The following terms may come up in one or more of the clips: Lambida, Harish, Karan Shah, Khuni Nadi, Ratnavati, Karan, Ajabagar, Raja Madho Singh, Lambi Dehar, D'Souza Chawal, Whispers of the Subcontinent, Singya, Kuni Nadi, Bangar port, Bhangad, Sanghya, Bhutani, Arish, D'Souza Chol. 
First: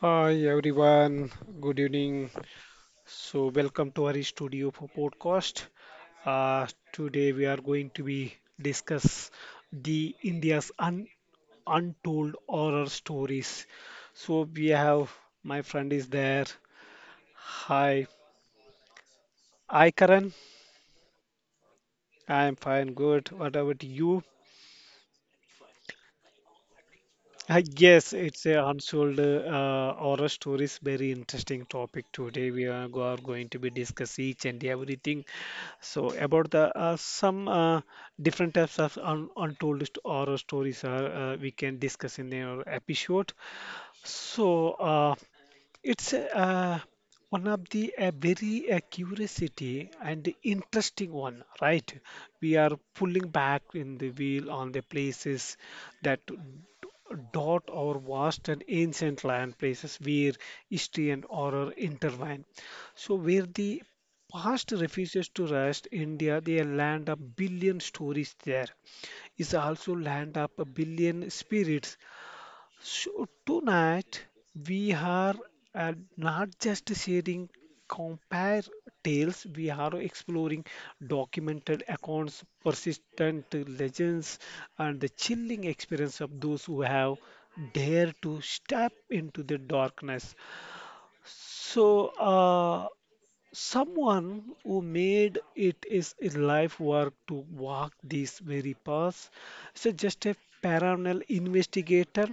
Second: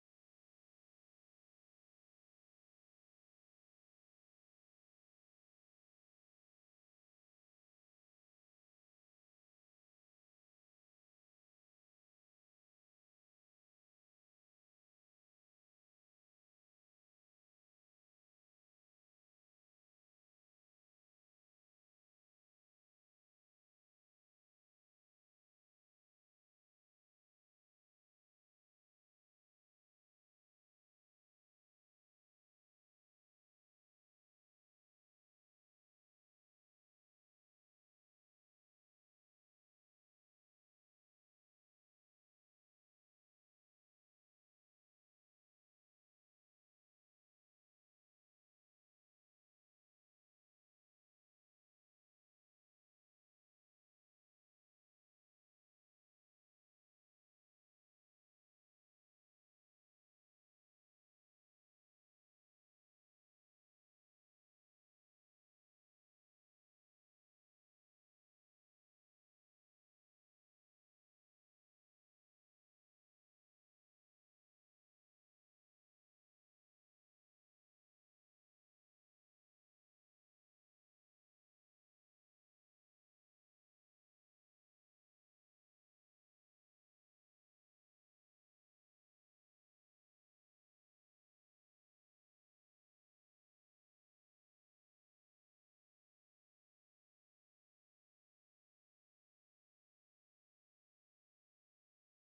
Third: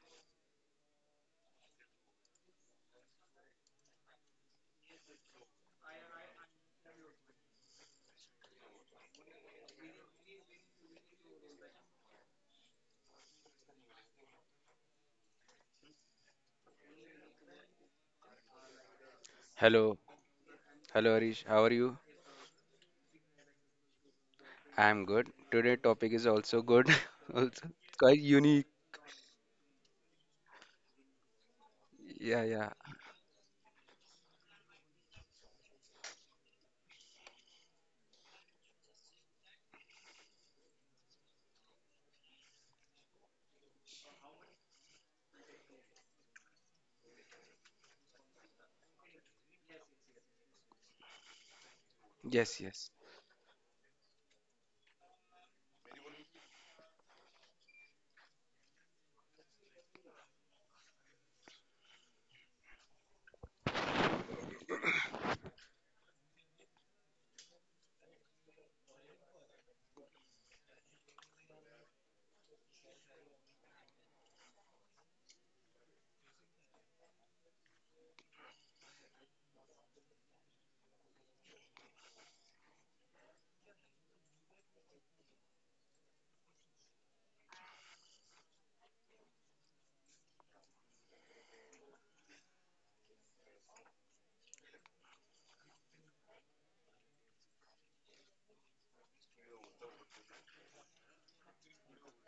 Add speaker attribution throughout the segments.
Speaker 1: Hi everyone, good evening. So welcome to our studio for podcast. Uh, today we are going to be discuss the India's un untold horror stories. So we have my friend is there. Hi, I
Speaker 2: Hello,
Speaker 1: Karan.
Speaker 2: hello Arish, how are you?
Speaker 1: I am fine, good. What about you?
Speaker 2: I'm good. Today topic is also good,
Speaker 1: I
Speaker 2: also
Speaker 1: guess
Speaker 2: quite
Speaker 1: it's a
Speaker 2: unique.
Speaker 1: unsold horror stories, very interesting topic
Speaker 2: Yeah,
Speaker 1: today.
Speaker 2: yeah.
Speaker 1: Are going to be discuss each and everything. So about the some different types of un untold horror stories are we can discuss in our episode. So. It's One of the a very curiosity and interesting one, right? We
Speaker 2: Yes,
Speaker 1: are
Speaker 2: yes.
Speaker 1: pulling back in the wheel on the places that d- dot our vast and ancient land, places where history and horror intertwine. So where the past refuses to rest, India, the land of billion stories there is also land of a billion spirits, so tonight we are not just sharing compare tales, we are exploring documented accounts, persistent legends, and the chilling experience of those who have dared to step into the darkness. So, uh, Someone who made it is a life work to walk these very paths. So, just a paranormal investigator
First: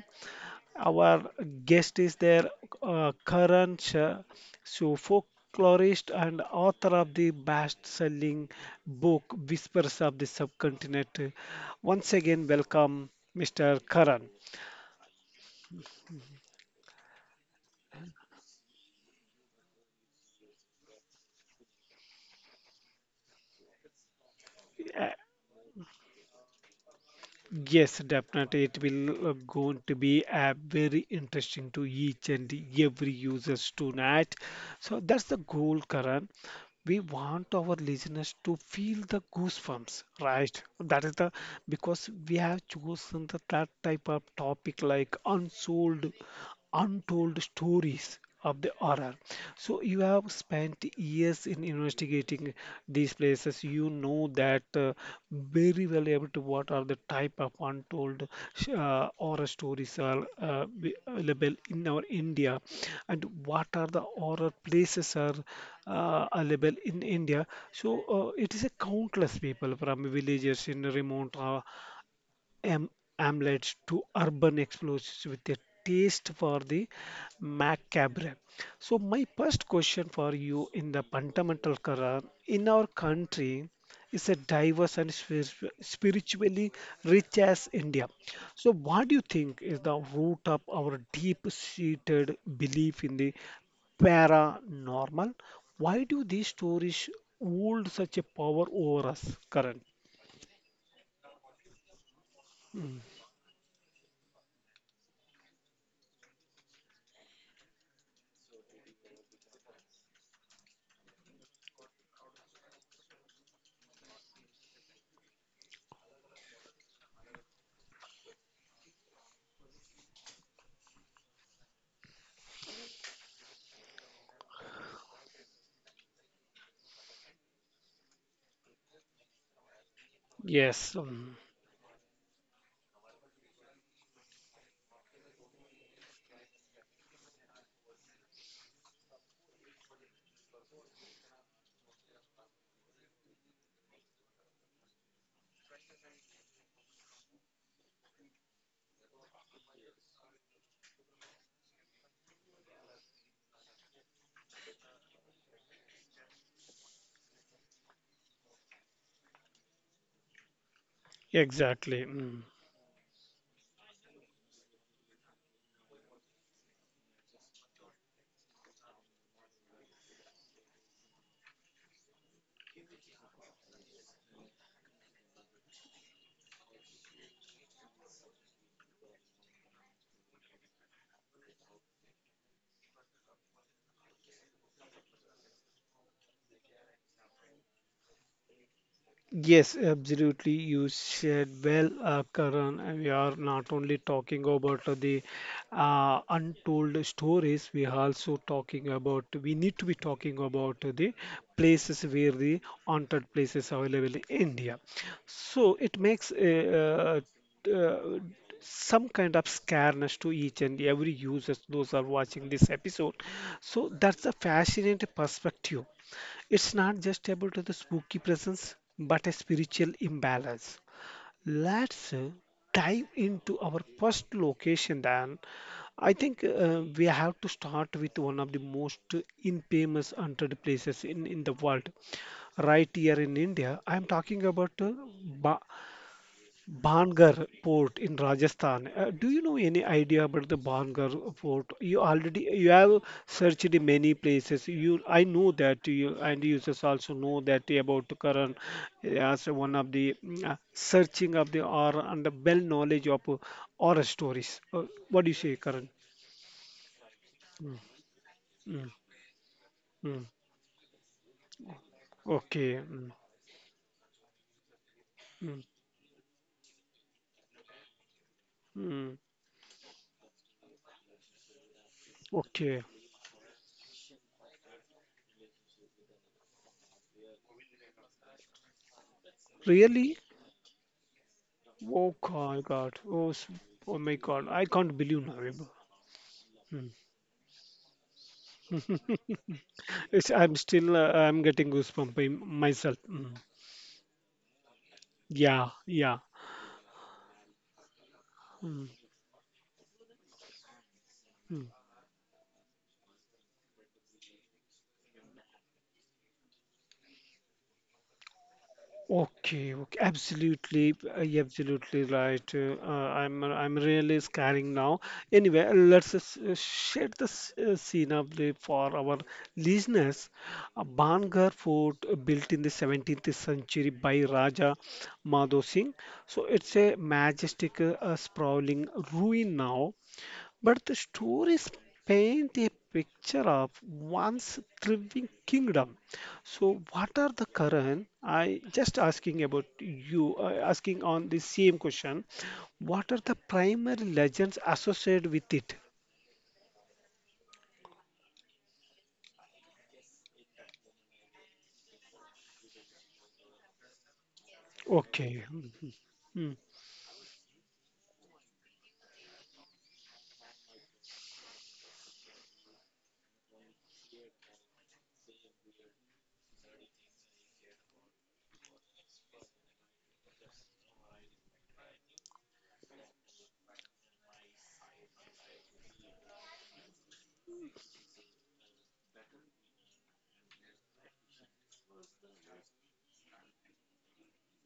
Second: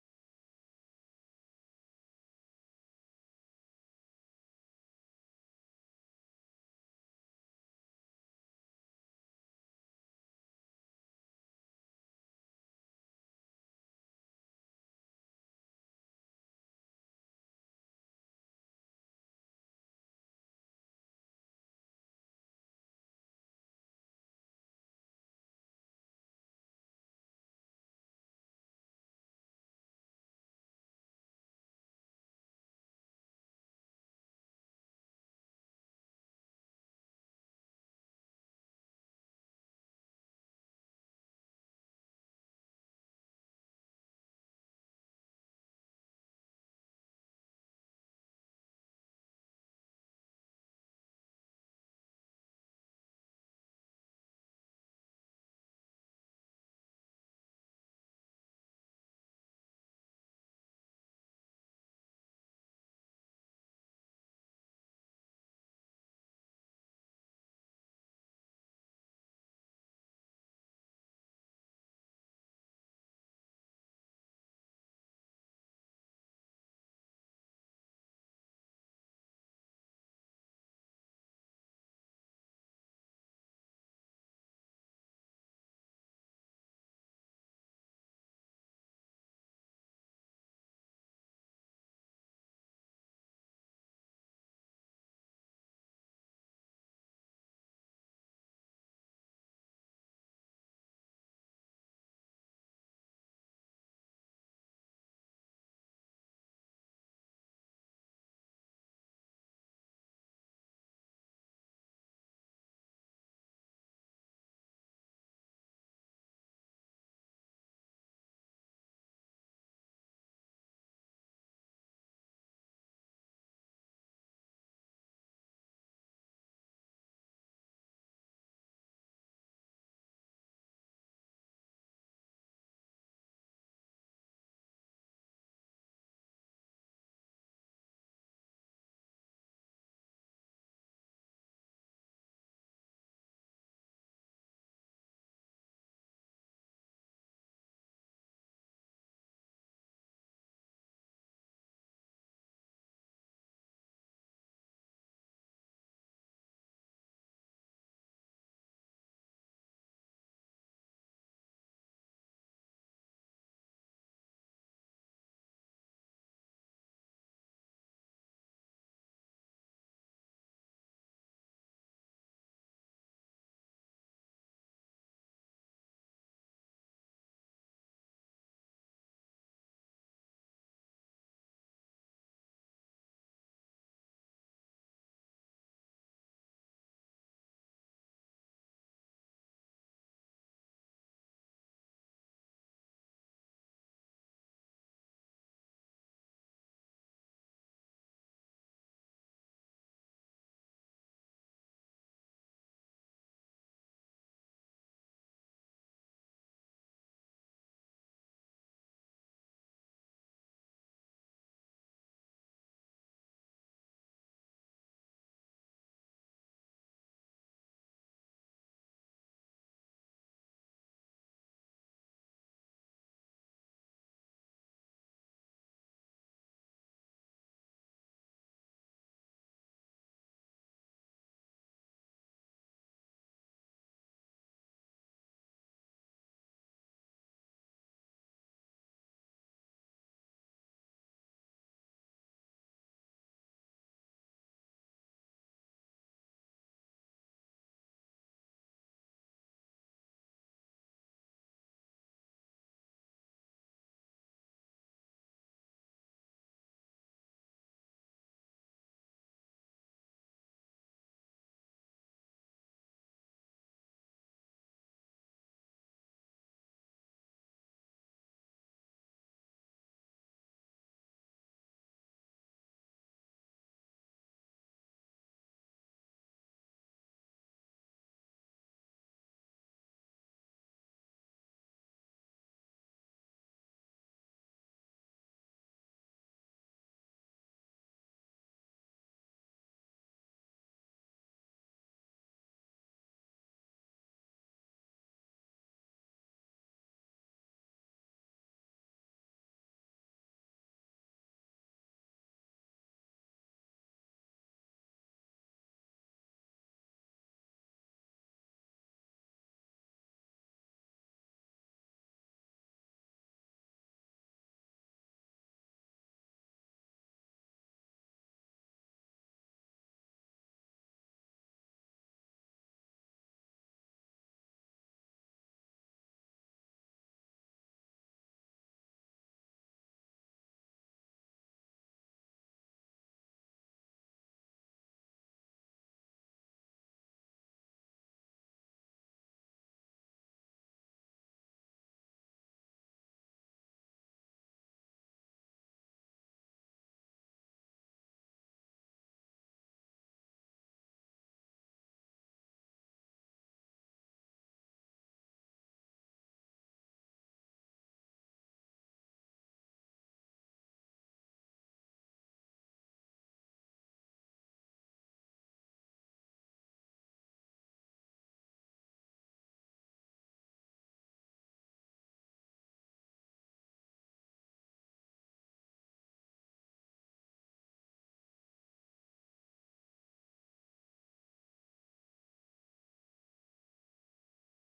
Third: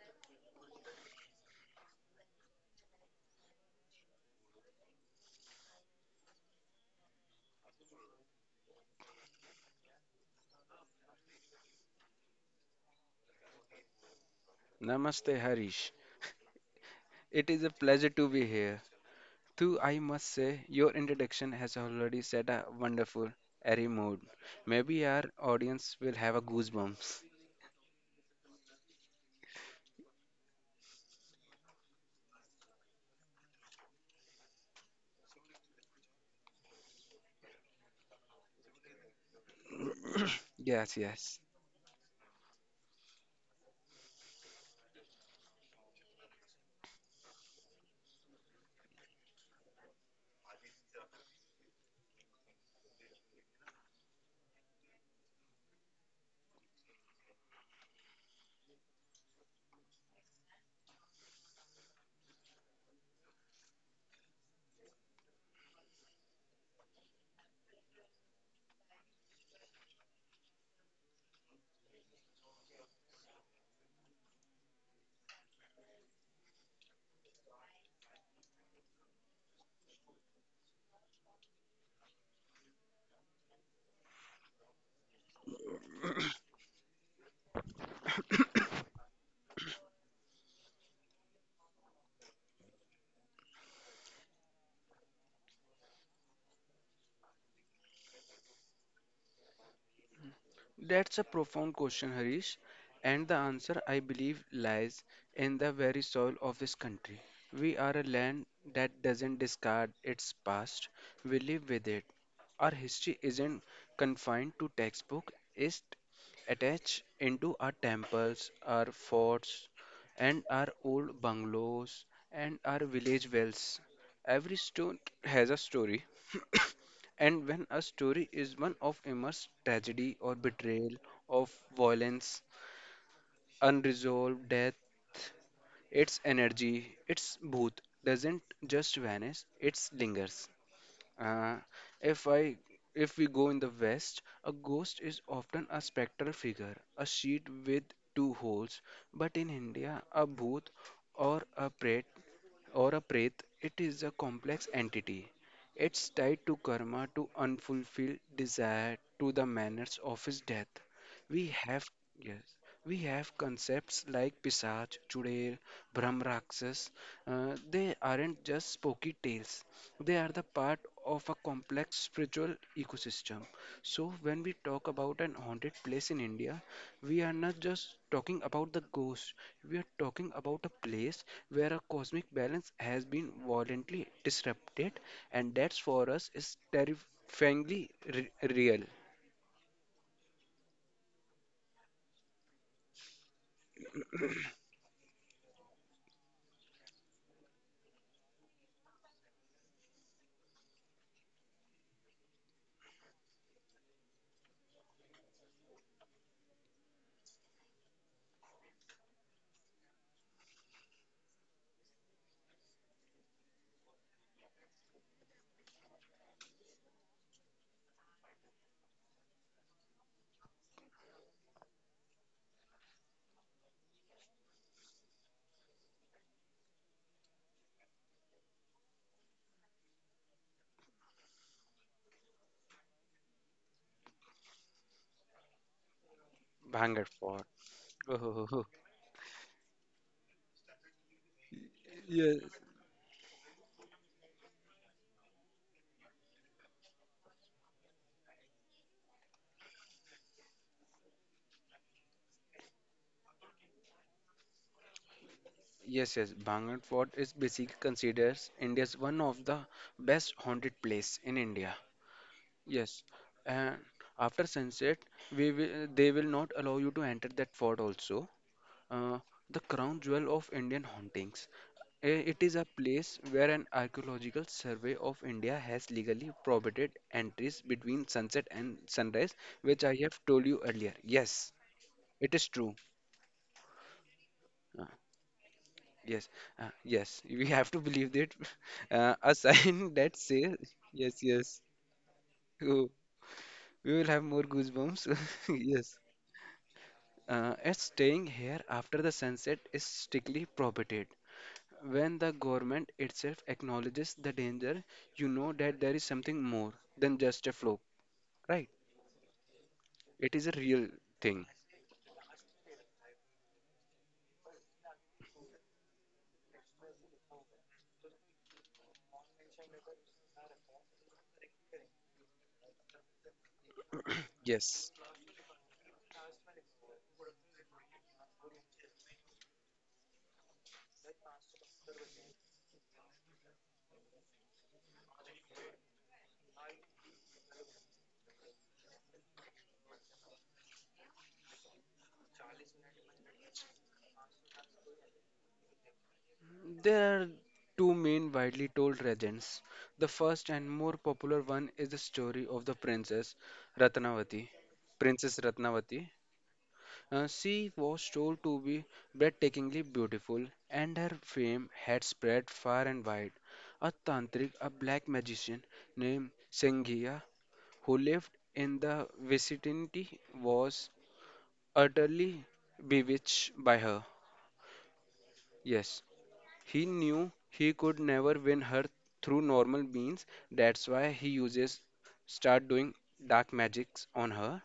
Speaker 1: our guest is there, Karan Shah, so folklorist and author of the best-selling book Whispers of the Subcontinent. Once again, welcome, Mr. Karan.
Speaker 2: Namaste Harish. It is a pleasure to be here. Too, I must say, your introduction has already set a wonderful airy mood. Maybe our audience will have a goosebumps.
Speaker 1: Yes, definitely. It will going to be very interesting to each and every users tonight. So that's the goal, Karan. We want our listeners to feel the goosebumps, right?
Speaker 2: Yes,
Speaker 1: That is the
Speaker 2: yes.
Speaker 1: because we have chosen the, that type of topic like unsold, untold stories of the horror. So you have spent years in investigating these places. You know that very well able to what are the type of untold horror stories are available in our India and what are the horror places are available in India. So it is a countless people from villages in remote am- amulets to urban explosives with a taste for the macabre. So, my first question for you in the fundamental Quran in our country is a diverse and spiritually rich as India. So, what do you think is the root of our deep seated belief in the paranormal? Why do these stories hold such a power over us current?
Speaker 2: That's a profound question, Harish.
Speaker 1: Mm.
Speaker 2: And the answer, I believe, lies in the very soil of this country. We are a land that doesn't discard its past, we live with it. Our history isn't confined to textbook, it's attached into our temples, our forts, and our old bungalows and our village wells. Every stone has a story. And when a story is one of immense tragedy or betrayal,
Speaker 1: Yes. Mm.
Speaker 2: of violence, unresolved death, its energy, its booth doesn't just vanish, it lingers. Uh, if I if we go in the West, a ghost is often a spectral figure, a sheet with two holes. But in India, a booth or a prate or a Pret, it is a complex entity. It's tied to karma, to unfulfilled desire, to the manners of his death. We have
Speaker 1: Exactly.
Speaker 2: yes,
Speaker 1: Mm.
Speaker 2: we have concepts like Pisach, Chudail, Brahmraksas. They aren't just spooky tales. They are the part of a complex spiritual ecosystem. So when we talk about an haunted place in India, we are not just talking about the ghost. We are talking about a place where a cosmic balance has been violently disrupted, and that's for us is terrifyingly real.
Speaker 1: Yes, absolutely. You said well, Karan. And We are not only talking about the untold stories, we are also talking about, we need to be talking about the places where the haunted places are available in India. So it makes uh, uh, some kind of scareness to each and every users those are watching this episode, so that's a fascinating perspective. It's not just about the spooky presence, but a spiritual imbalance. Let's dive into our first location then. I think we have to start with one of the most infamous haunted places in the world. Right here in India, I'm talking about Ba
Speaker 2: Banger for.
Speaker 1: Bangar port in Rajasthan. Do you know any idea about the Bangar port? You
Speaker 2: Yes.
Speaker 1: already you have searched in many places. You I know that you and users also know that about Karan as one of the searching of the or and the well knowledge of horror stories. What do you say, Karan?
Speaker 2: Yes, yes. Bhangat Fort is basically
Speaker 1: Mm,
Speaker 2: considered
Speaker 1: mm,
Speaker 2: India's one of the
Speaker 1: mm.
Speaker 2: best haunted place in India.
Speaker 1: Okay.
Speaker 2: Yes.
Speaker 1: Mm,
Speaker 2: And after sunset,
Speaker 1: mm,
Speaker 2: they will not allow you to enter that fort also.
Speaker 1: mm.
Speaker 2: Uh, the crown jewel of Indian hauntings. It is a
Speaker 1: Okay.
Speaker 2: place where an archaeological survey of India has legally prohibited entries between sunset and sunrise, which I
Speaker 1: Really?
Speaker 2: have told you earlier. Yes,
Speaker 1: Oh
Speaker 2: it is
Speaker 1: my
Speaker 2: true.
Speaker 1: God. Oh my God. I can't believe
Speaker 2: Yes, uh,
Speaker 1: now.
Speaker 2: yes, we have to believe that. A sign that
Speaker 1: It's, I'm
Speaker 2: says,
Speaker 1: still
Speaker 2: yes,
Speaker 1: I'm
Speaker 2: yes,
Speaker 1: getting goosebumps by
Speaker 2: oh,
Speaker 1: myself. Mm.
Speaker 2: we will have more goosebumps.
Speaker 1: Yeah,
Speaker 2: Yes,
Speaker 1: yeah.
Speaker 2: as staying here
Speaker 1: Mm,
Speaker 2: after the sunset is strictly prohibited.
Speaker 1: mm.
Speaker 2: When the government itself acknowledges the danger, you know that there is something more than just a fluke, right?
Speaker 1: Okay, okay,
Speaker 2: It is a real
Speaker 1: absolutely, you're
Speaker 2: thing.
Speaker 1: absolutely right. I'm really scaring now. Anyway, share the scene of the for our listeners. A Bangar fort built in the 17th century by Raja
Speaker 2: Yes.
Speaker 1: Madho Singh. So it's a majestic, sprawling ruin now, but the stories paint a picture of once thriving kingdom. So, what are the current? I just asking about you, asking on the same question. What are the primary legends associated with it?
Speaker 2: There are two main widely told legends. The first and more popular one is the story of the princess Ratnavati. Princess
Speaker 1: Okay. Mhm.
Speaker 2: Ratnavati.
Speaker 1: Mm.
Speaker 2: She was told to be breathtakingly beautiful, and her fame had spread far and wide. A tantric, a black magician named Sanghya, who lived in the vicinity, was utterly bewitched by her. Yes, he knew he could never win her through normal means, that's why he uses start doing dark magics on her.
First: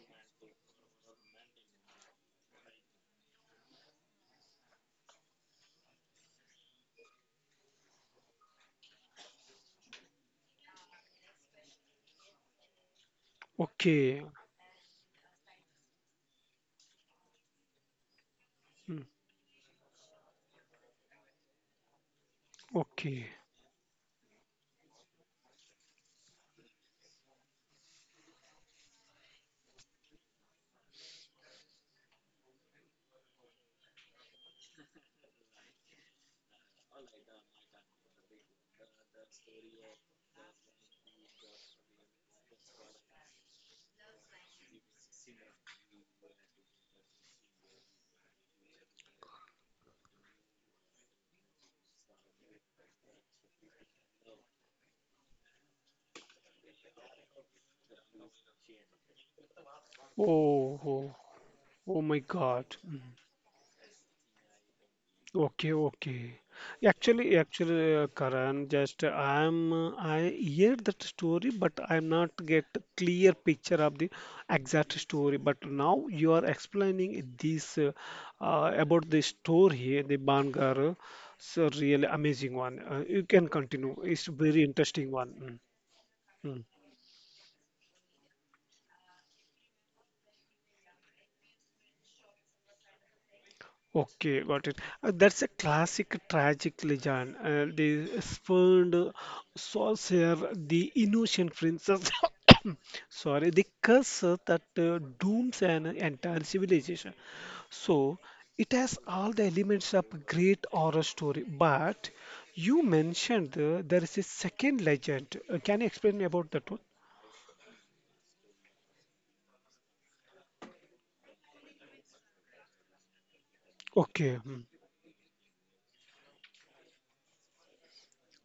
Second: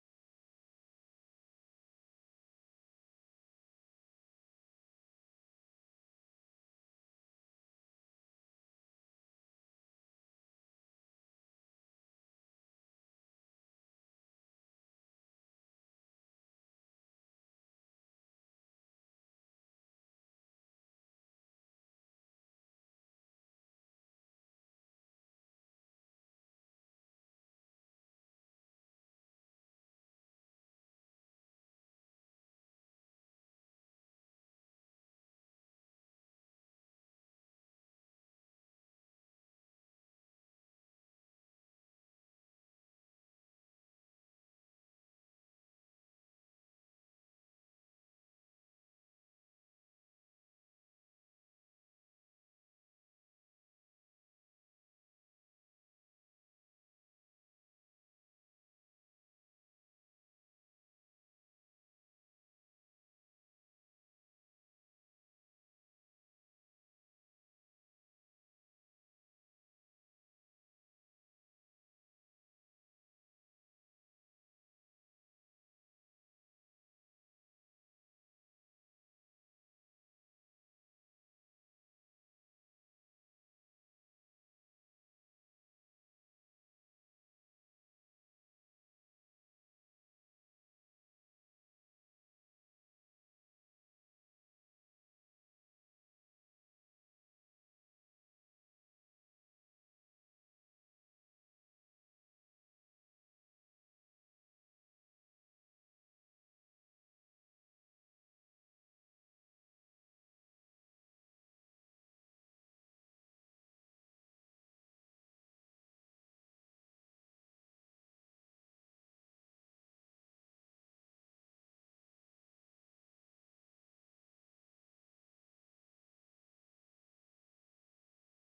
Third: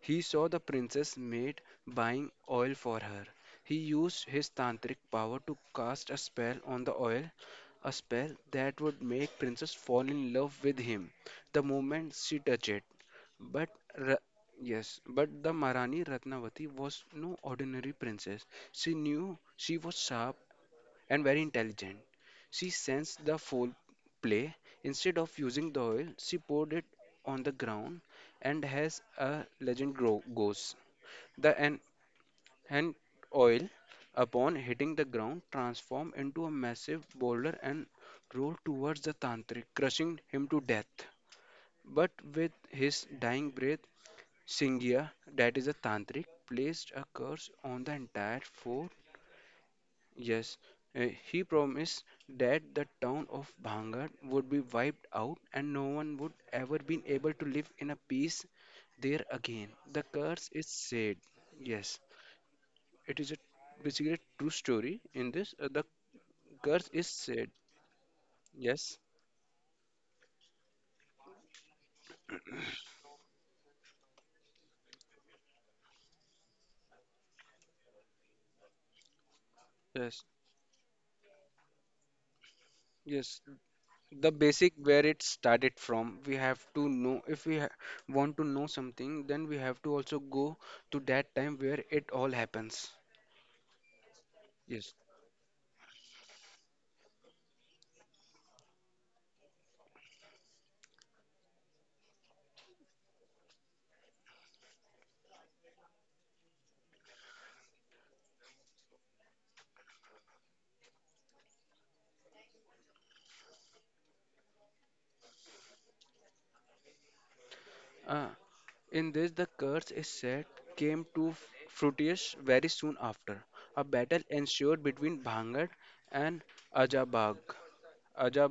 Speaker 2: He saw the princess maid buying oil for her. He used his tantric power to cast a spell on the oil, a spell that would make princess fall in love with him the moment she touched it. But Ra-
Speaker 1: Okay.
Speaker 2: yes, but the Maharani Ratnavati was no ordinary princess. She
Speaker 1: Mm.
Speaker 2: knew she was sharp, and very intelligent. She sensed
Speaker 1: Okay.
Speaker 2: the foul play. Instead of using the oil, she poured it on the ground and as a legend goes. The an- and oil, upon hitting the ground, transformed into a massive boulder and rolled towards the tantric, crushing him to death. But with his dying breath, Singya, that is a tantric, placed a curse on the entire four. Yes, he promised that the town of Bhangar would be wiped out and no one would ever be able to live in a peace there again. The curse is
Speaker 1: Oh,
Speaker 2: said.
Speaker 1: oh,
Speaker 2: Yes,
Speaker 1: oh my God. Mm.
Speaker 2: it is a basically a true story in this.
Speaker 1: Okay,
Speaker 2: The
Speaker 1: okay.
Speaker 2: curse is said.
Speaker 1: Karan,
Speaker 2: Yes,
Speaker 1: just I hear that story, but I'm not get clear picture of the exact story. But now you are explaining this about the store here, the
Speaker 2: yes,
Speaker 1: Bangar. So really amazing one. You
Speaker 2: yes.
Speaker 1: can continue.
Speaker 2: The
Speaker 1: It's very
Speaker 2: basic where
Speaker 1: interesting
Speaker 2: it
Speaker 1: one.
Speaker 2: started from, we
Speaker 1: Mm,
Speaker 2: have
Speaker 1: mm.
Speaker 2: to know. If we ha want to know something, then we have to also go to that time where it all happens.
Speaker 1: Okay, got it.
Speaker 2: Yes.
Speaker 1: That's a classic tragic legend. They spurned Sorcerer, the innocent princess. Sorry, the curse that dooms an entire civilization. So it has all the elements of a great horror story. But you mentioned there is a second legend. Can you explain me about that one?
Speaker 2: Uh, in this, the curse is said came to Fruitius very soon after. A battle
Speaker 1: Okay, hmm,
Speaker 2: ensued between Bhangad and Ajabag,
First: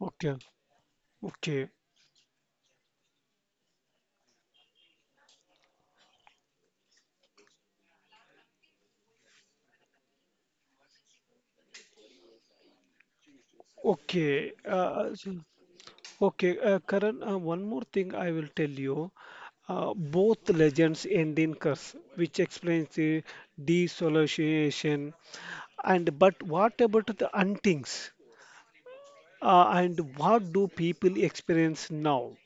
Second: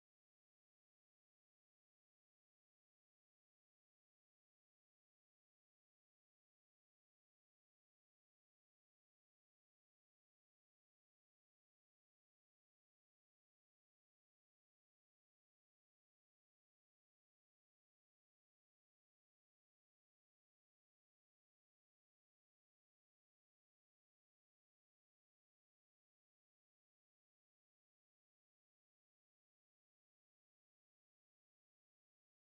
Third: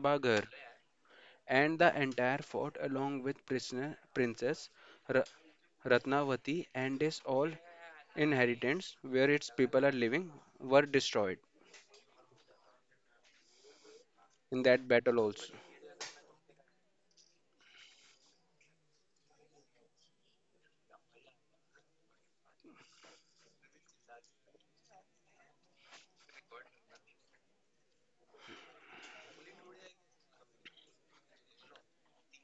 Speaker 1: okay, okay,
Speaker 2: and the entire fort, along with prisoner, Princess Ra- Ratnavati and his all inheritance, where its people are living, were destroyed
Speaker 1: okay.
Speaker 2: in that battle also.
Speaker 1: Okay, Karan, one more thing I will tell you. Both legends end in curse, which explains the dissociation. And but what about the hauntings? And what do people experience now?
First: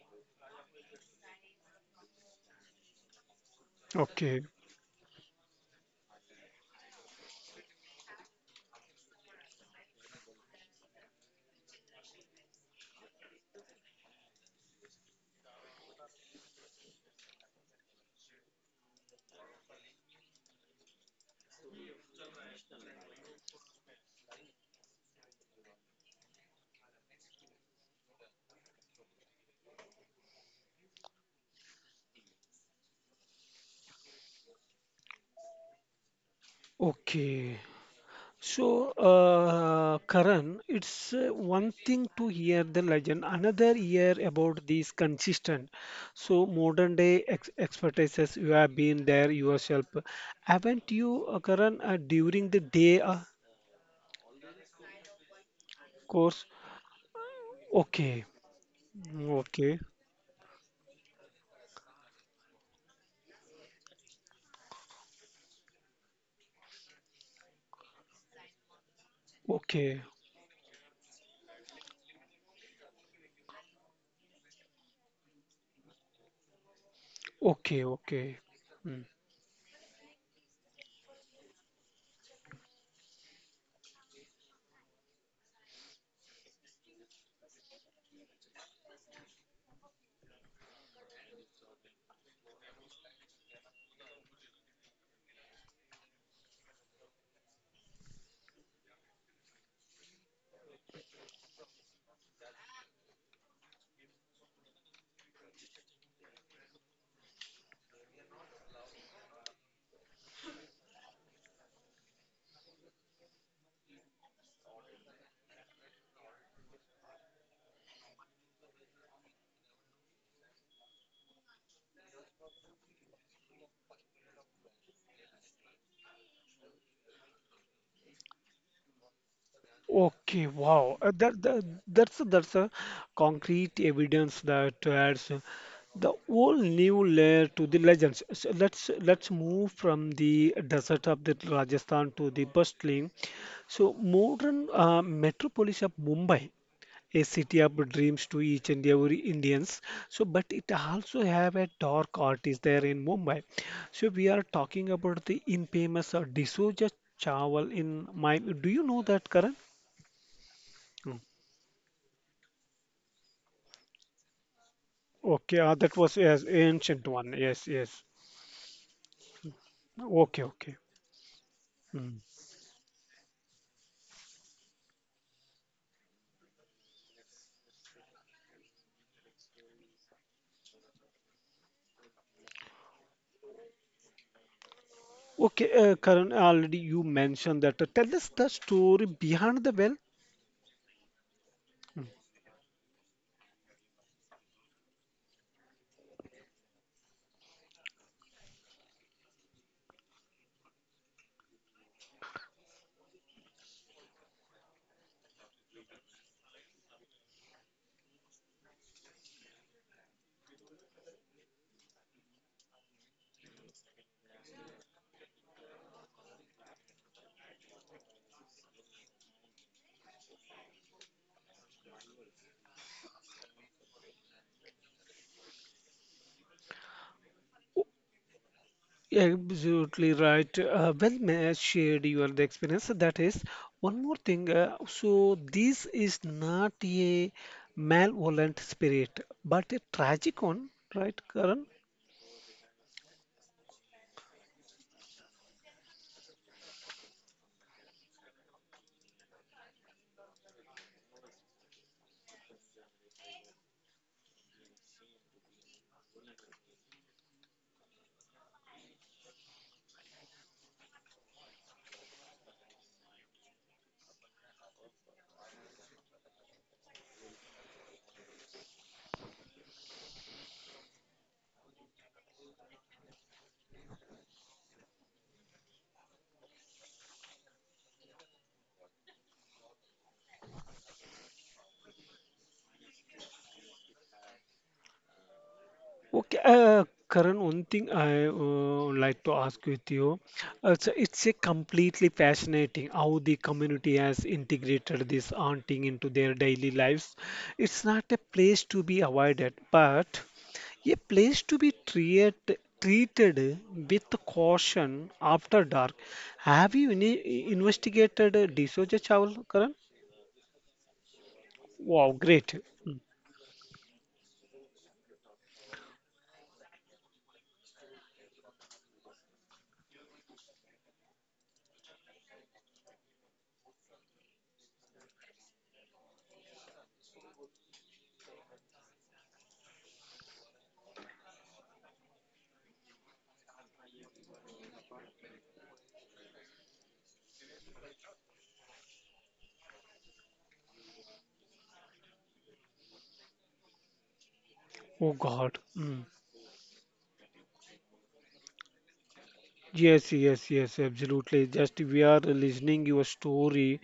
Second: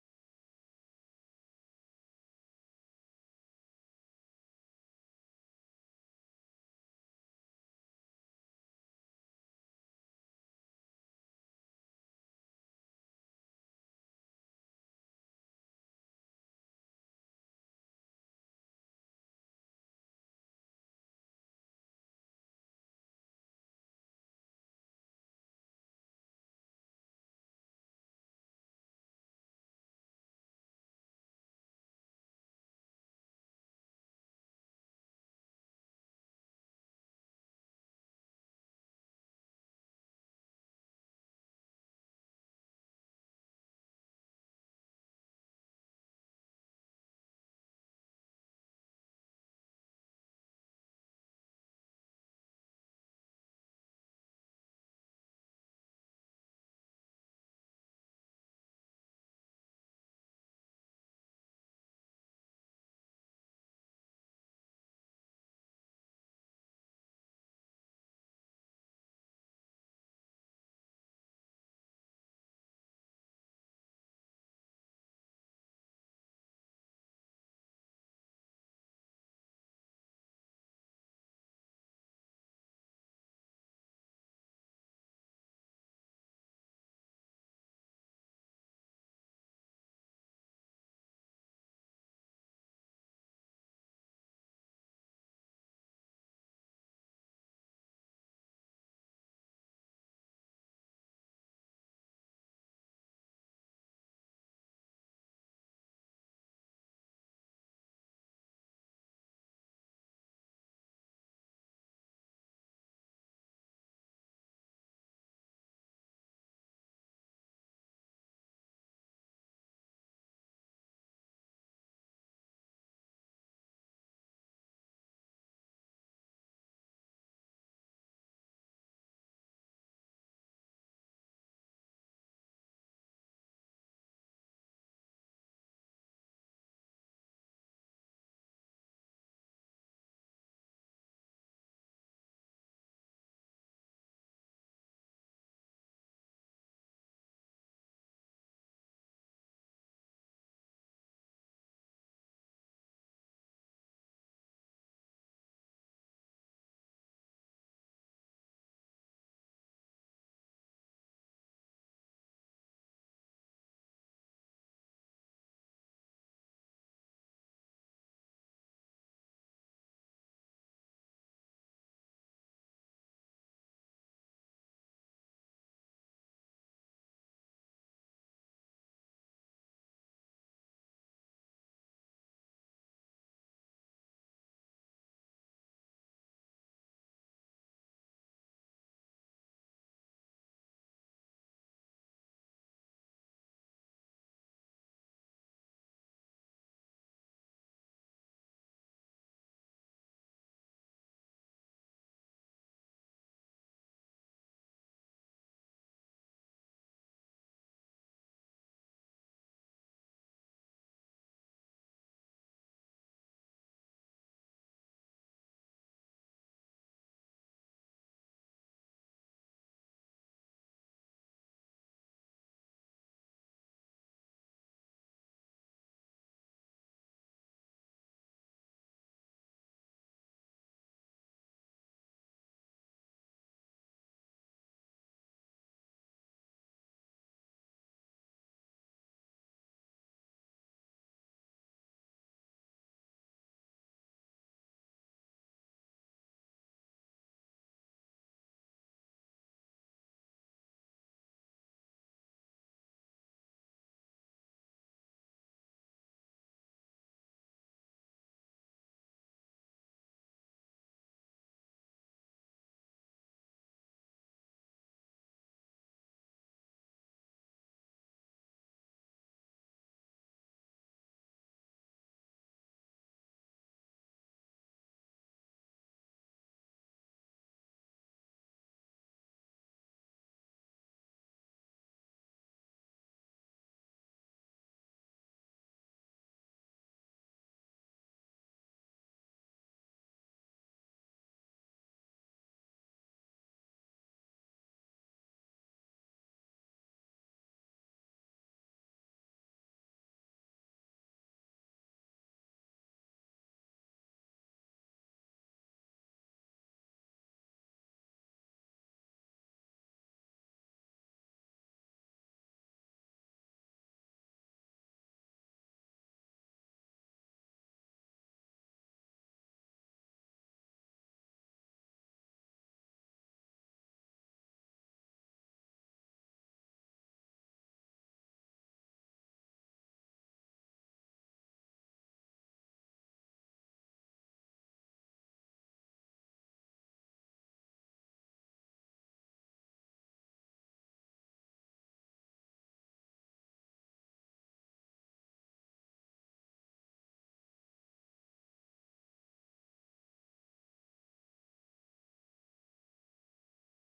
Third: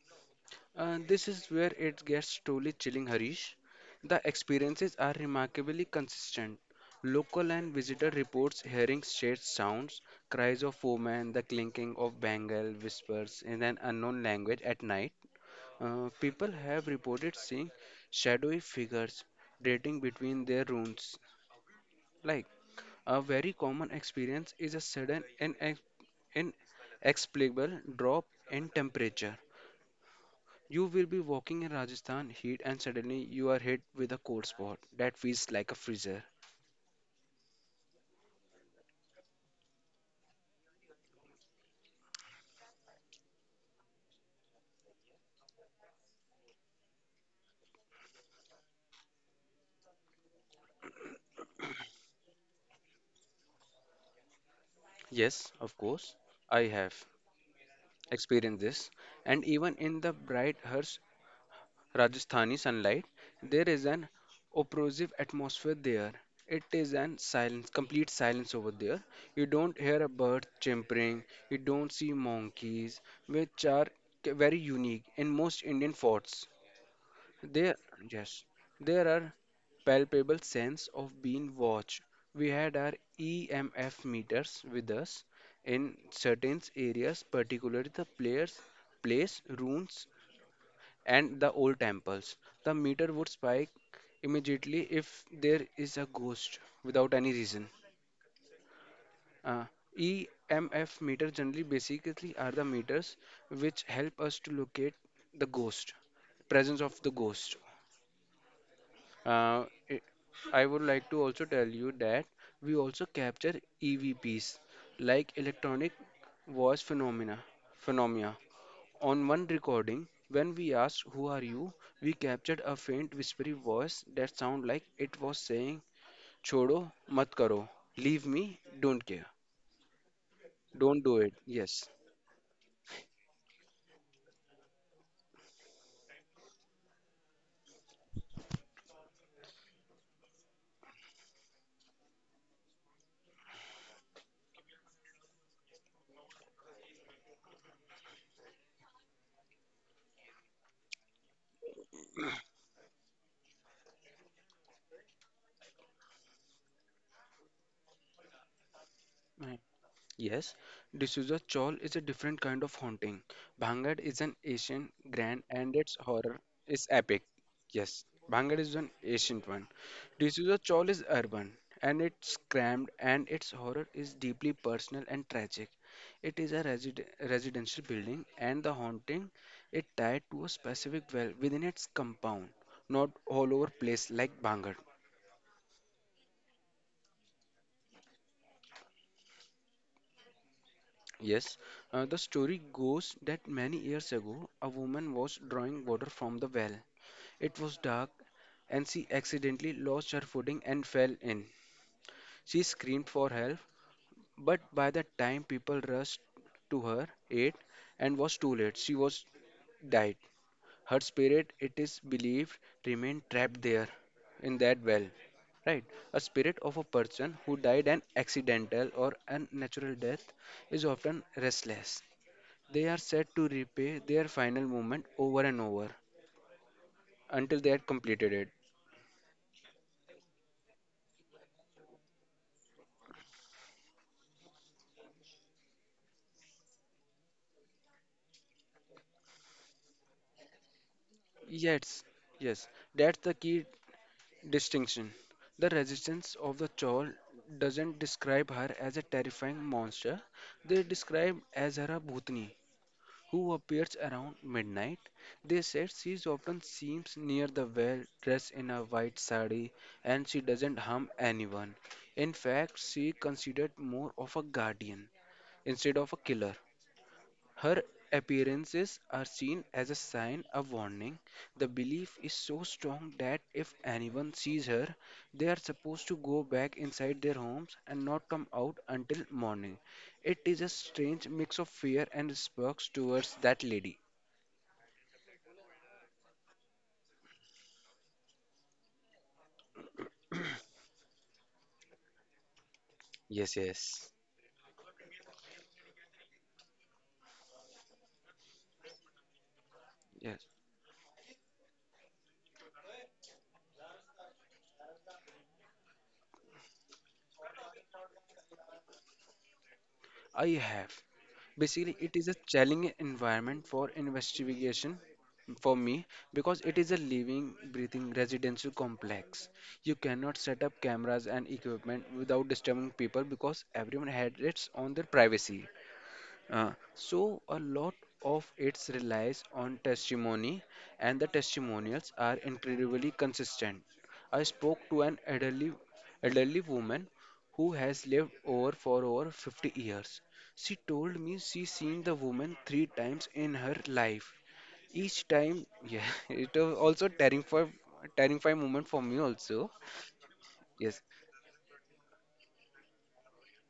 Speaker 2: This is where it gets truly chilling, Harish. The
Speaker 1: Okay,
Speaker 2: experiences are remarkably consistent. Local and visitor reports hearing strange sounds, cries of women, the clinking of bangle, whispers in an unknown language at night. People have reported seeing shadowy figures dating between their rooms. Like a very common experience is a sudden and inexplicable drop in temperature. You will be walking in Rajasthan heat and suddenly you are hit with a cold spot that feels like a freezer.
Speaker 1: okay. So, Karan, it's one thing to hear the legend, another year about these consistent. So, modern day ex expertises, you have been there yourself. Haven't you, Karan, during the day
Speaker 2: Yes, of course,
Speaker 1: course?
Speaker 2: I have
Speaker 1: Okay,
Speaker 2: experienced this.
Speaker 1: mm,
Speaker 2: And even
Speaker 1: okay,
Speaker 2: in the bright harsh Rajasthani sunlight, there is an oppressive atmosphere there. It is an silence, complete silence over there. You don't
Speaker 1: okay,
Speaker 2: hear a bird chirping, you don't see monkeys, which are very unique in most Indian forts. There,
Speaker 1: okay, okay.
Speaker 2: yes,
Speaker 1: Hmm.
Speaker 2: there are palpable sense of being watched. We had our EMF meters with us in certain areas, particularly the players, place, ruins, and the old temples. The meter would spike immediately if there is a ghost without any reason. Uh, EMF meter generally basically are the meters which help us to locate the ghost, presence of the ghost. Uh, it- I would like to also tell you that we also capture EVPs like electronic voice phenomena phenomena. On one recording, when we asked who are you, we captured a faint whispery voice that sounded like it was saying, Chodo, mat karo, leave me, don't care,
Speaker 1: Okay, wow.
Speaker 2: don't do it. Yes.
Speaker 1: That's a concrete evidence that adds the whole new layer to the legends. So let's move from the desert of the Rajasthan to the bustling, so modern metropolis of Mumbai, a city of dreams to each and every Indians. So, but it also have a dark artist there in Mumbai. So we are talking about the infamous D'Souza Chawal in my. Do you know that, Karan?
Speaker 2: Yes, D'Souza Chol is a different kind of haunting. Bhangad is an ancient grand
Speaker 1: Okay,
Speaker 2: and
Speaker 1: that
Speaker 2: its
Speaker 1: was
Speaker 2: horror
Speaker 1: yes,
Speaker 2: is
Speaker 1: ancient
Speaker 2: epic.
Speaker 1: one. Yes, yes.
Speaker 2: Yes, Bhangad is an ancient one.
Speaker 1: Okay,
Speaker 2: D'Souza
Speaker 1: okay.
Speaker 2: Chol is urban and
Speaker 1: Mm.
Speaker 2: it's crammed and its horror is deeply personal and tragic. It is a residential building and the haunting is tied to a specific well within its compound, not all over place like Bhangad.
Speaker 1: Okay, Karan, already you mentioned that. Tell us the story behind the well.
Speaker 2: Yes, the story goes that many years ago, a woman was drawing water from the well. It was dark, and she accidentally lost her footing and fell in. She screamed for help, but by the time people rushed to her aid and was too late, she was died. Her spirit, it is believed, remained trapped there in that well. Right. A spirit of a person who died an accidental or unnatural death is often restless. They are set to replay their final movement over and over until they
Speaker 1: Oh,
Speaker 2: had completed it.
Speaker 1: absolutely right. Well, may I shared your the experience. That is one more thing. So this is not a malevolent spirit, but a tragic one, right, Karan?
Speaker 2: Yes, yes, that's the key distinction. The resistance of the Chol doesn't describe her as a terrifying monster, they describe as her a Bhutani who appears around midnight. They said she is often seen near the well, dressed in a white sari, and she doesn't harm anyone. In fact, she considered more of a guardian instead of a killer. Her appearances are seen as a sign of warning. The belief is so strong that if anyone sees her, they are supposed to go back inside their homes and not come out until morning. It is a strange mix of fear and respect towards that lady.
Speaker 1: Okay, Karan, one thing I would like to ask with you. So it's a completely fascinating how the
Speaker 2: Yes,
Speaker 1: community
Speaker 2: yes.
Speaker 1: has integrated this haunting into their daily lives. It's not a place to be avoided, but
Speaker 2: Yes,
Speaker 1: a place to be treated with caution after dark. Have you ini investigated D'Souza Chawla, Karan?
Speaker 2: I have. Basically,
Speaker 1: Wow,
Speaker 2: it is a
Speaker 1: great.
Speaker 2: challenging
Speaker 1: Mm.
Speaker 2: environment for investigation for me because it is a living, breathing residential complex. You cannot set up cameras and equipment without disturbing people because everyone had its on their privacy. So a lot of it relies on testimony, and the testimonials are incredibly consistent. I spoke to an elderly woman who has lived over for over 50 years. She told me she seen the woman three times in her life.
Speaker 1: Oh
Speaker 2: Each
Speaker 1: God.
Speaker 2: time,
Speaker 1: Mm.
Speaker 2: yeah, it was also terrifying moment for me also.
Speaker 1: Yes, yes, yes,
Speaker 2: Yes,
Speaker 1: absolutely. Just we are listening your story.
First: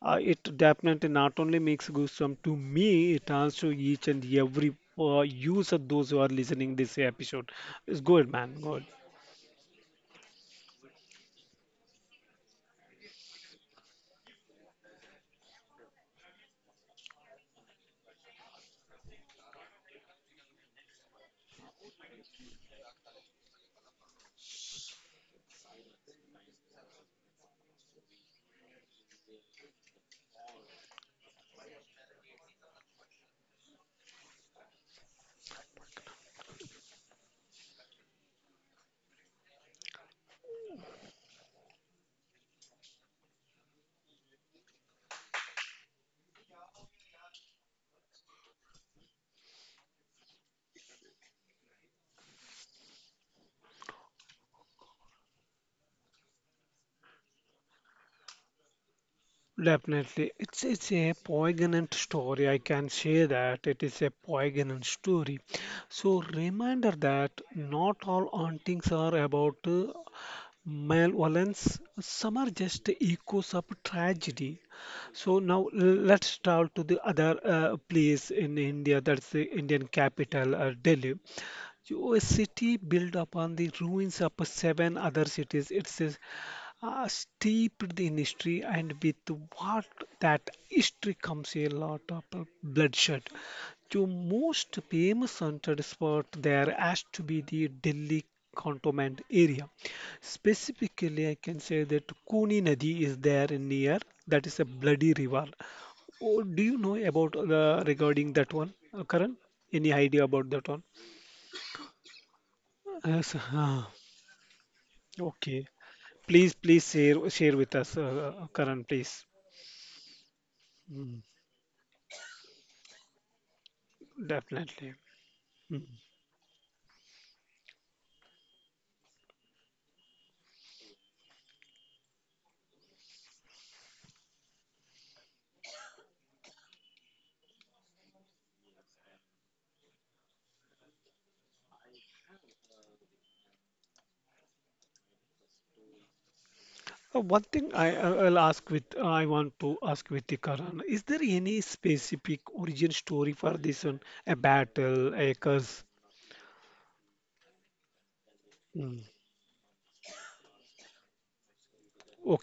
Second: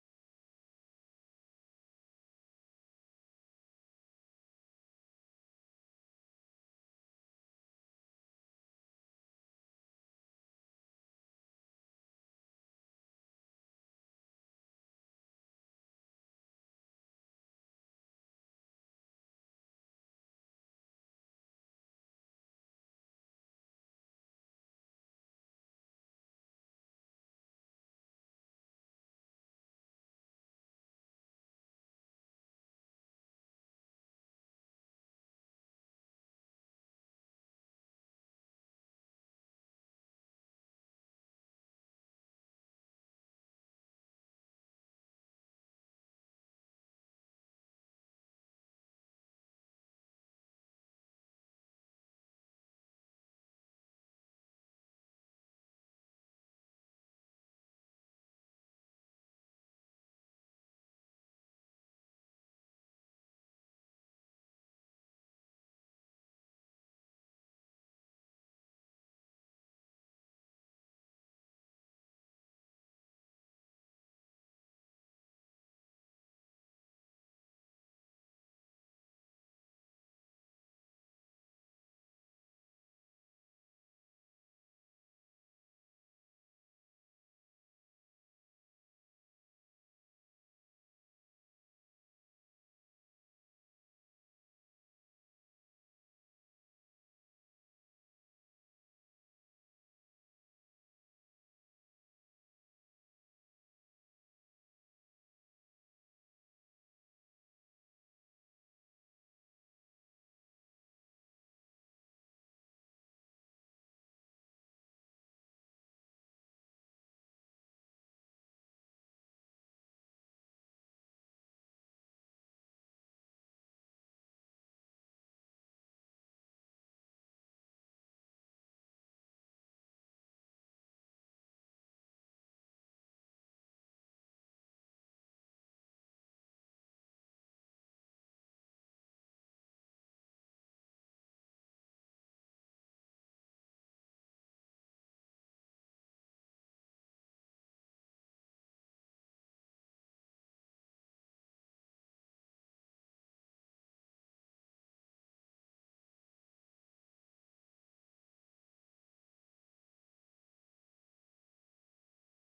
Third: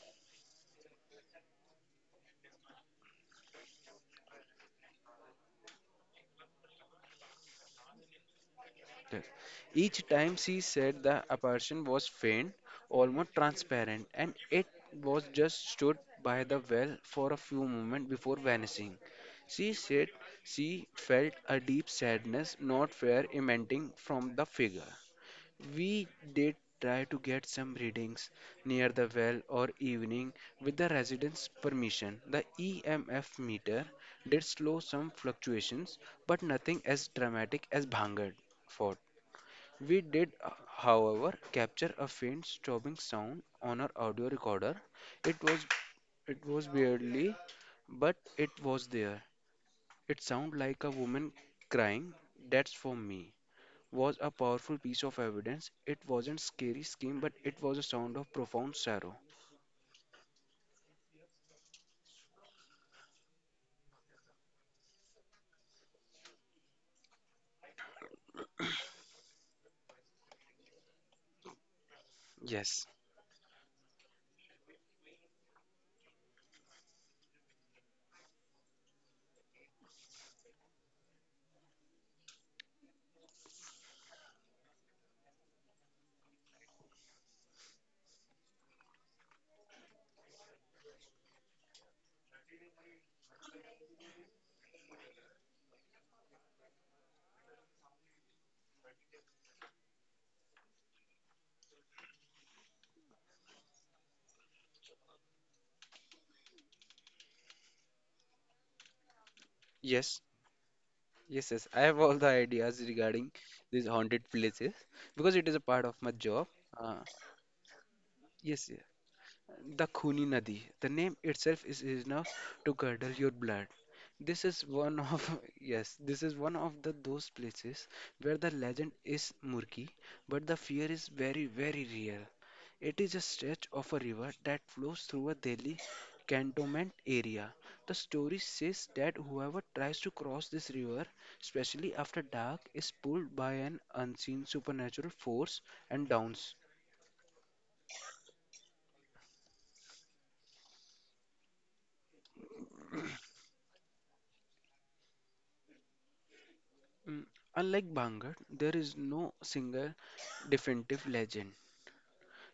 Speaker 1: It definitely not only makes goosebumps to me, it also each and every use of those who are listening this episode. It's good, man. Good.
Speaker 2: yes. Each time she said the apparition was faint, almost transparent, and it was just stood by the well for a few moments before vanishing. She said she felt a deep sadness, not fear, emanating from the figure. We did try to get some readings near the well or evening with the residents' permission. The EMF meter did slow some fluctuations, but nothing as dramatic as Bhangad. Fort. We did, however, capture a faint stopping sound on our audio recorder. It was it was barely, but it was there. It sounded like a woman crying. That's for me. Was a powerful piece of evidence. It wasn't scary scream, but it was a sound of profound sorrow.
Speaker 1: Definitely. It's a poignant story. I can say that it is a poignant story. So reminder that not all hauntings are about malevolence. Some are
Speaker 2: Yes,
Speaker 1: just echoes of tragedy. So now let's travel to the other place in India, that's the Indian capital, Delhi. So a city built upon the ruins of seven other cities. It's a, steeped in history, and with what that history comes a lot of bloodshed. So most famous haunted spot there has to be the Delhi cantonment area. Specifically, I can say that Kuni Nadi is there near. That is a bloody river. Oh, do you know about the regarding that one, Karan? Any
Speaker 2: yes,
Speaker 1: idea about that one?
Speaker 2: yes, yes. I have all the ideas regarding
Speaker 1: Yes,
Speaker 2: these
Speaker 1: ah,
Speaker 2: haunted places because it is a
Speaker 1: okay.
Speaker 2: part of my job.
Speaker 1: Please, please
Speaker 2: Uh,
Speaker 1: share with us,
Speaker 2: yes,
Speaker 1: Karan, please.
Speaker 2: the Khuni Nadi. The name
Speaker 1: Mm,
Speaker 2: itself is enough to curdle your blood. This is one
Speaker 1: definitely.
Speaker 2: of
Speaker 1: Mm.
Speaker 2: yes, this is one of the those places where the legend is murky, but the fear is very, very real. It is a stretch of a river that flows through a Delhi cantonment area. The story says that whoever tries to cross this river, especially after dark, is pulled by an unseen supernatural force and drowns.
Speaker 1: One thing I'll ask with I want to ask with the Karan, is there any specific origin story for this one? A battle, a curse?
Speaker 2: Mm, Unlike Bhangat, there is
Speaker 1: Mm,
Speaker 2: no single definitive legend.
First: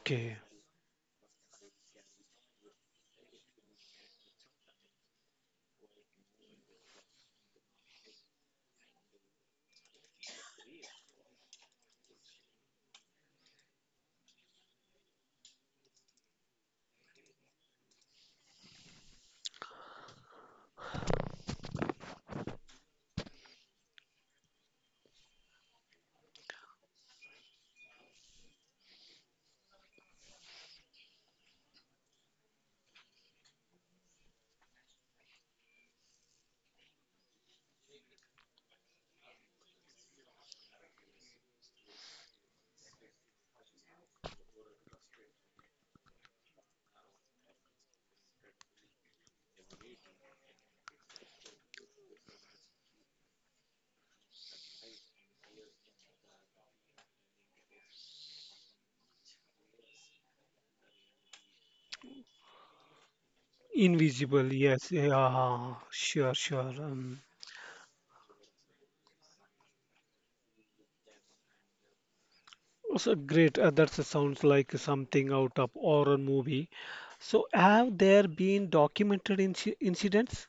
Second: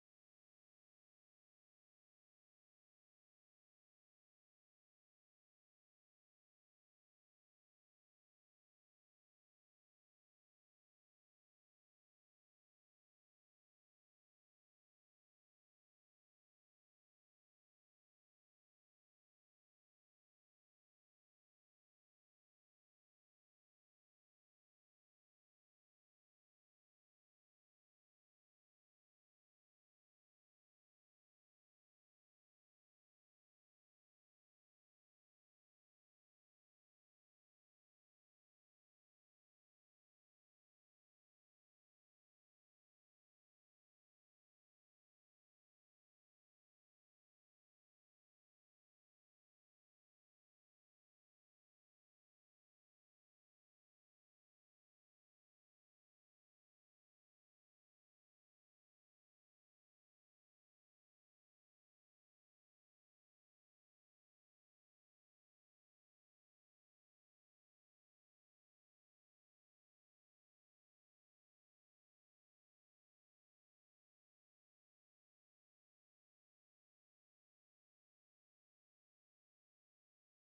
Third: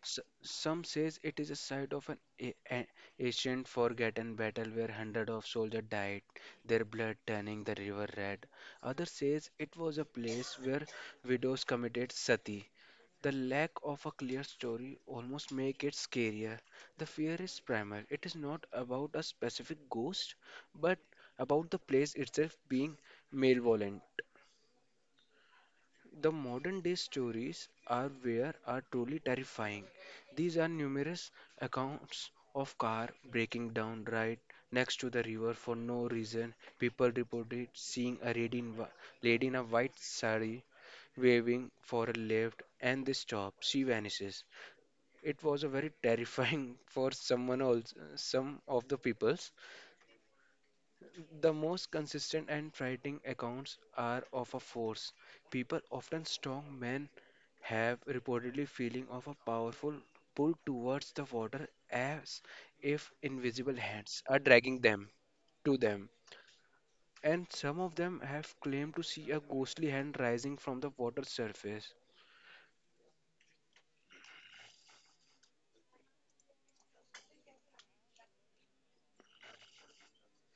Speaker 2: S- some says it is a site of an a- a- ancient forgotten battle where hundreds of soldiers died, their blood turning the river red. Others says it was a place where widows committed sati. The lack of a clear story almost make it scarier. The fear is primal. It is not about a specific ghost, but about the place itself being malevolent. The modern day stories are where are truly terrifying. These are numerous accounts of car breaking down right next to the river for no reason. People reported seeing a lady in, lady in a white sari waving for a lift and they stop. She vanishes. It was a very terrifying for someone else, some of the peoples. The most consistent and frightening accounts are of a force. People, often strong men, have reportedly feeling of a powerful pull towards the water as if invisible hands are
Speaker 1: Invisible,
Speaker 2: dragging
Speaker 1: yes.
Speaker 2: them
Speaker 1: Yeah,
Speaker 2: to them.
Speaker 1: sure, sure.
Speaker 2: And some of them have claimed to see a ghostly hand rising from the water surface.
Speaker 1: Also great. That sounds like something out of horror movie. So have there been documented incidents?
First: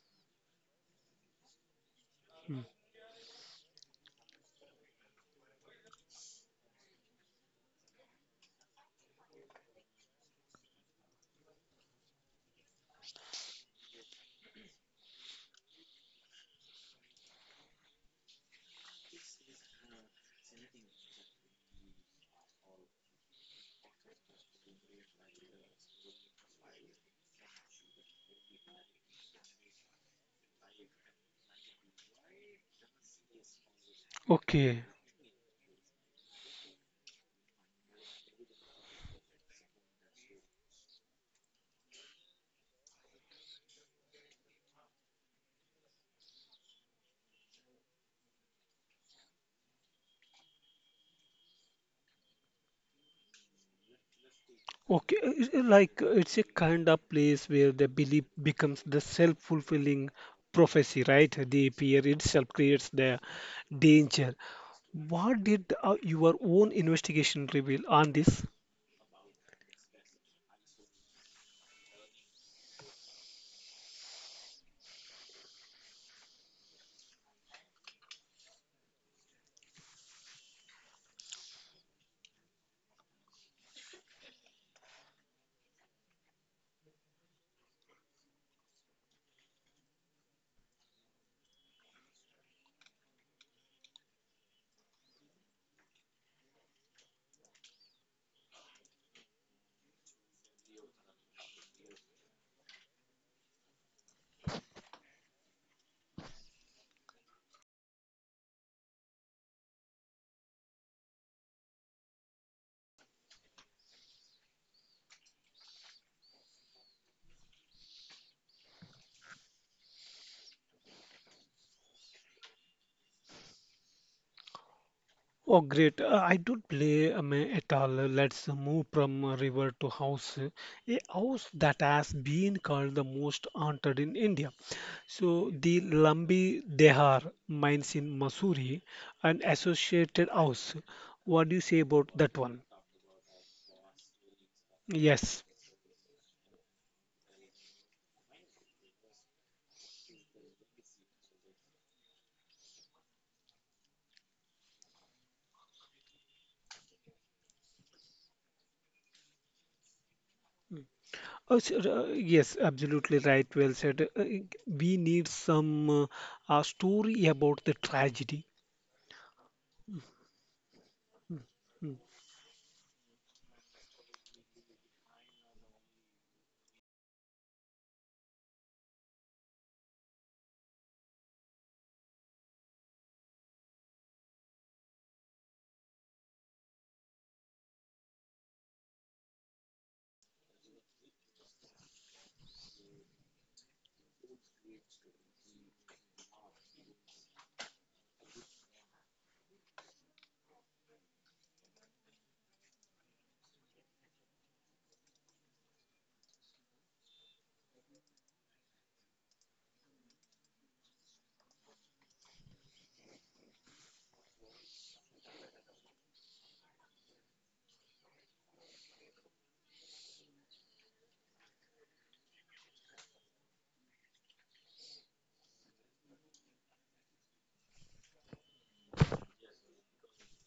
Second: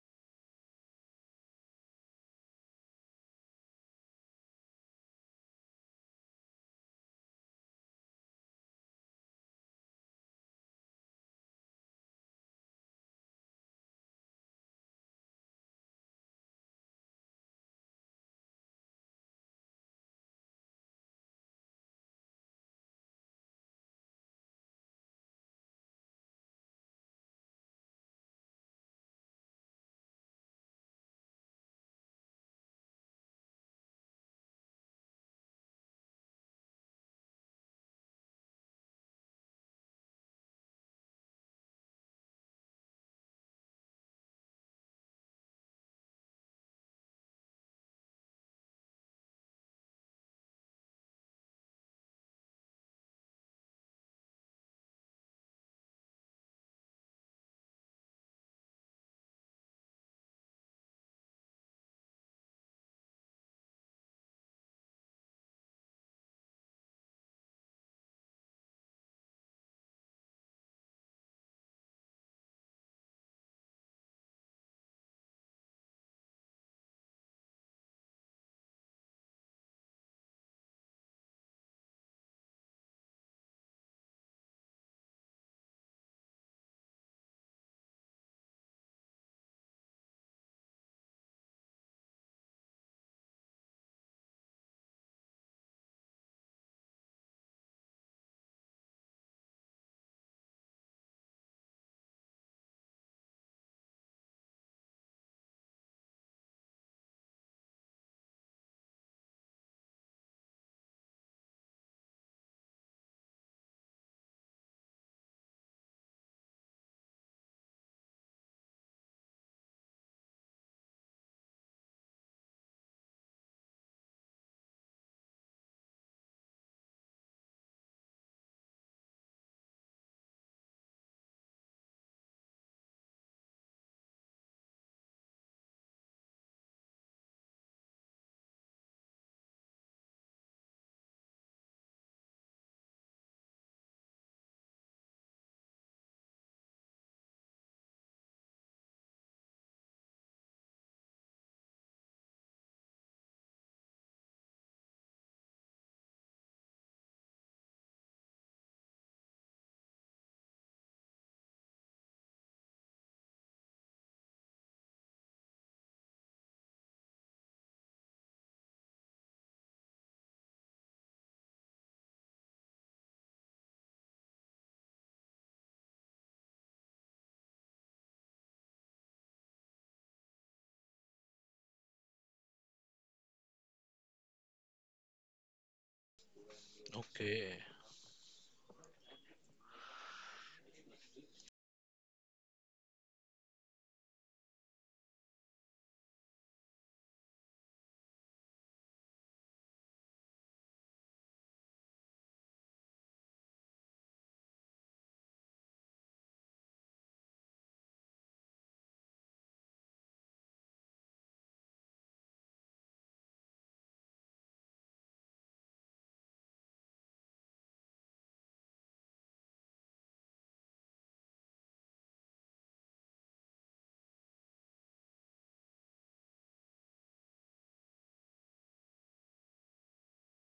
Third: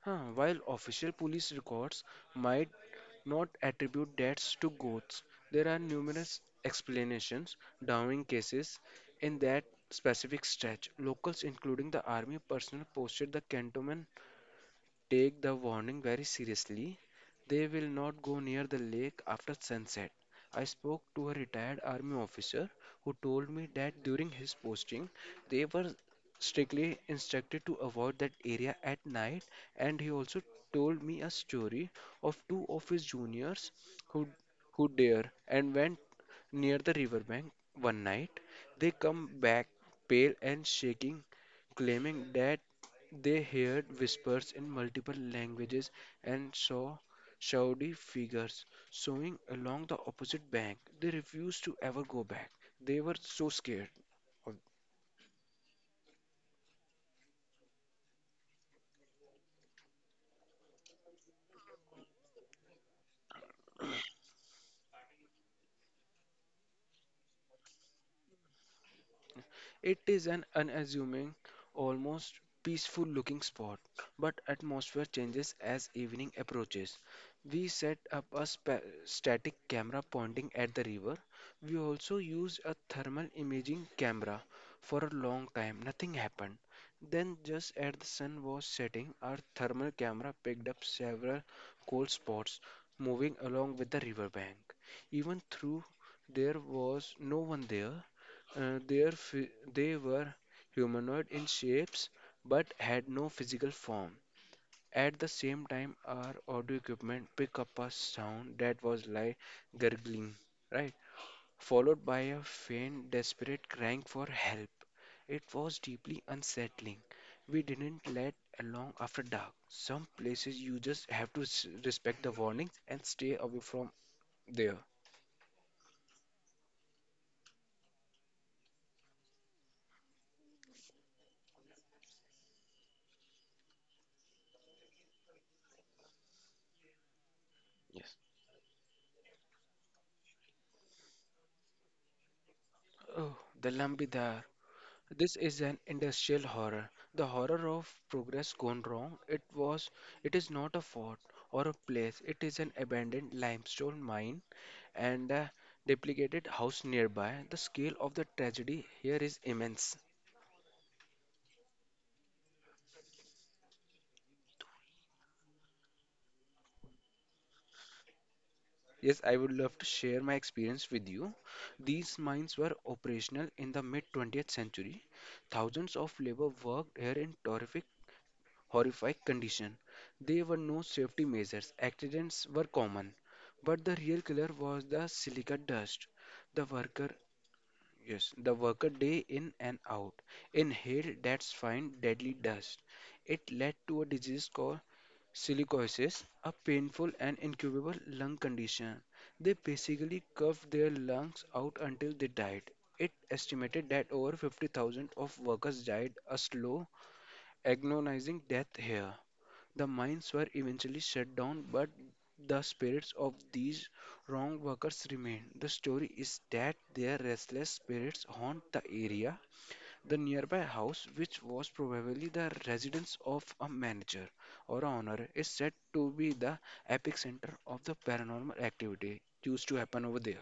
Speaker 2: Huh, while official police records
Speaker 1: Hmm.
Speaker 2: might not attribute deaths to goats, there are numerous explanations downing cases in that specific stretch. Locals, including the army personnel, posted the cantonment take the warning very seriously. They will not go near the lake after sunset. I spoke to a retired army officer who told me that during his posting, they were strictly instructed to avoid that area at night, and he also told me a story of two of his juniors who
Speaker 1: Okay,
Speaker 2: who dare and went near the riverbank one night. They come back pale and shaking, claiming that they heard whispers in multiple languages and saw shawdy figures swinging along the opposite bank. They refused to ever go back. They were so scared.
Speaker 1: okay. It's a- like it's a kind of place where the belief becomes the self-fulfilling prophecy, right? The fear itself creates the danger. What did your own investigation reveal on this?
Speaker 2: It is an unassuming, almost peaceful looking spot, but atmosphere changes as evening approaches. We set up a static camera pointing at the river. We also used a thermal imaging camera for a long time. Nothing happened. Then, just as the sun was setting, our thermal camera picked up several cold spots moving along with the riverbank. Even though there was no one there, they were humanoid in shapes but had no physical form. At the same time, our audio equipment picked up a sound that was like gurgling, right? Followed by a faint, desperate crying for help. It was deeply unsettling. We didn't let along after dark. Some places you just have to respect the warnings and stay away from there.
Speaker 1: Oh, great. I don't play at all. Let's move from river to house. A house that has been called the most haunted in India. So, the Lambi Dehar mines in Missouri, an associated house. What do you say about that one?
Speaker 2: Oh, the Lambida. This
Speaker 1: Yes.
Speaker 2: is an industrial horror, the horror of progress gone wrong. It is not a fort or a place. It is an abandoned limestone mine and a duplicated house nearby. The scale of the tragedy here is immense.
Speaker 1: Oh, sure, yes, absolutely right. Well said. We need some story about the tragedy.
Speaker 2: Yes, I would love to share my experience with you.
Speaker 1: Hmm.
Speaker 2: These mines were operational in the mid 20th century. Thousands of labor worked here in terrific horrific condition. There were no safety measures, accidents were common. But the real killer was the silica dust. The worker,
Speaker 3: Okay.
Speaker 2: yes, the worker day in and out inhaled that fine deadly dust. It led to a disease called silicosis, a painful and incurable lung condition. They basically cuffed their lungs out until they died. It estimated that over 50,000 of workers died a slow, agonizing death here. The mines were eventually shut down, but the spirits of these wrong workers remain. The story is that their restless spirits haunt the area. The nearby house, which was probably the residence of a manager or owner, is said to be the epicenter of the paranormal activity used to happen over there.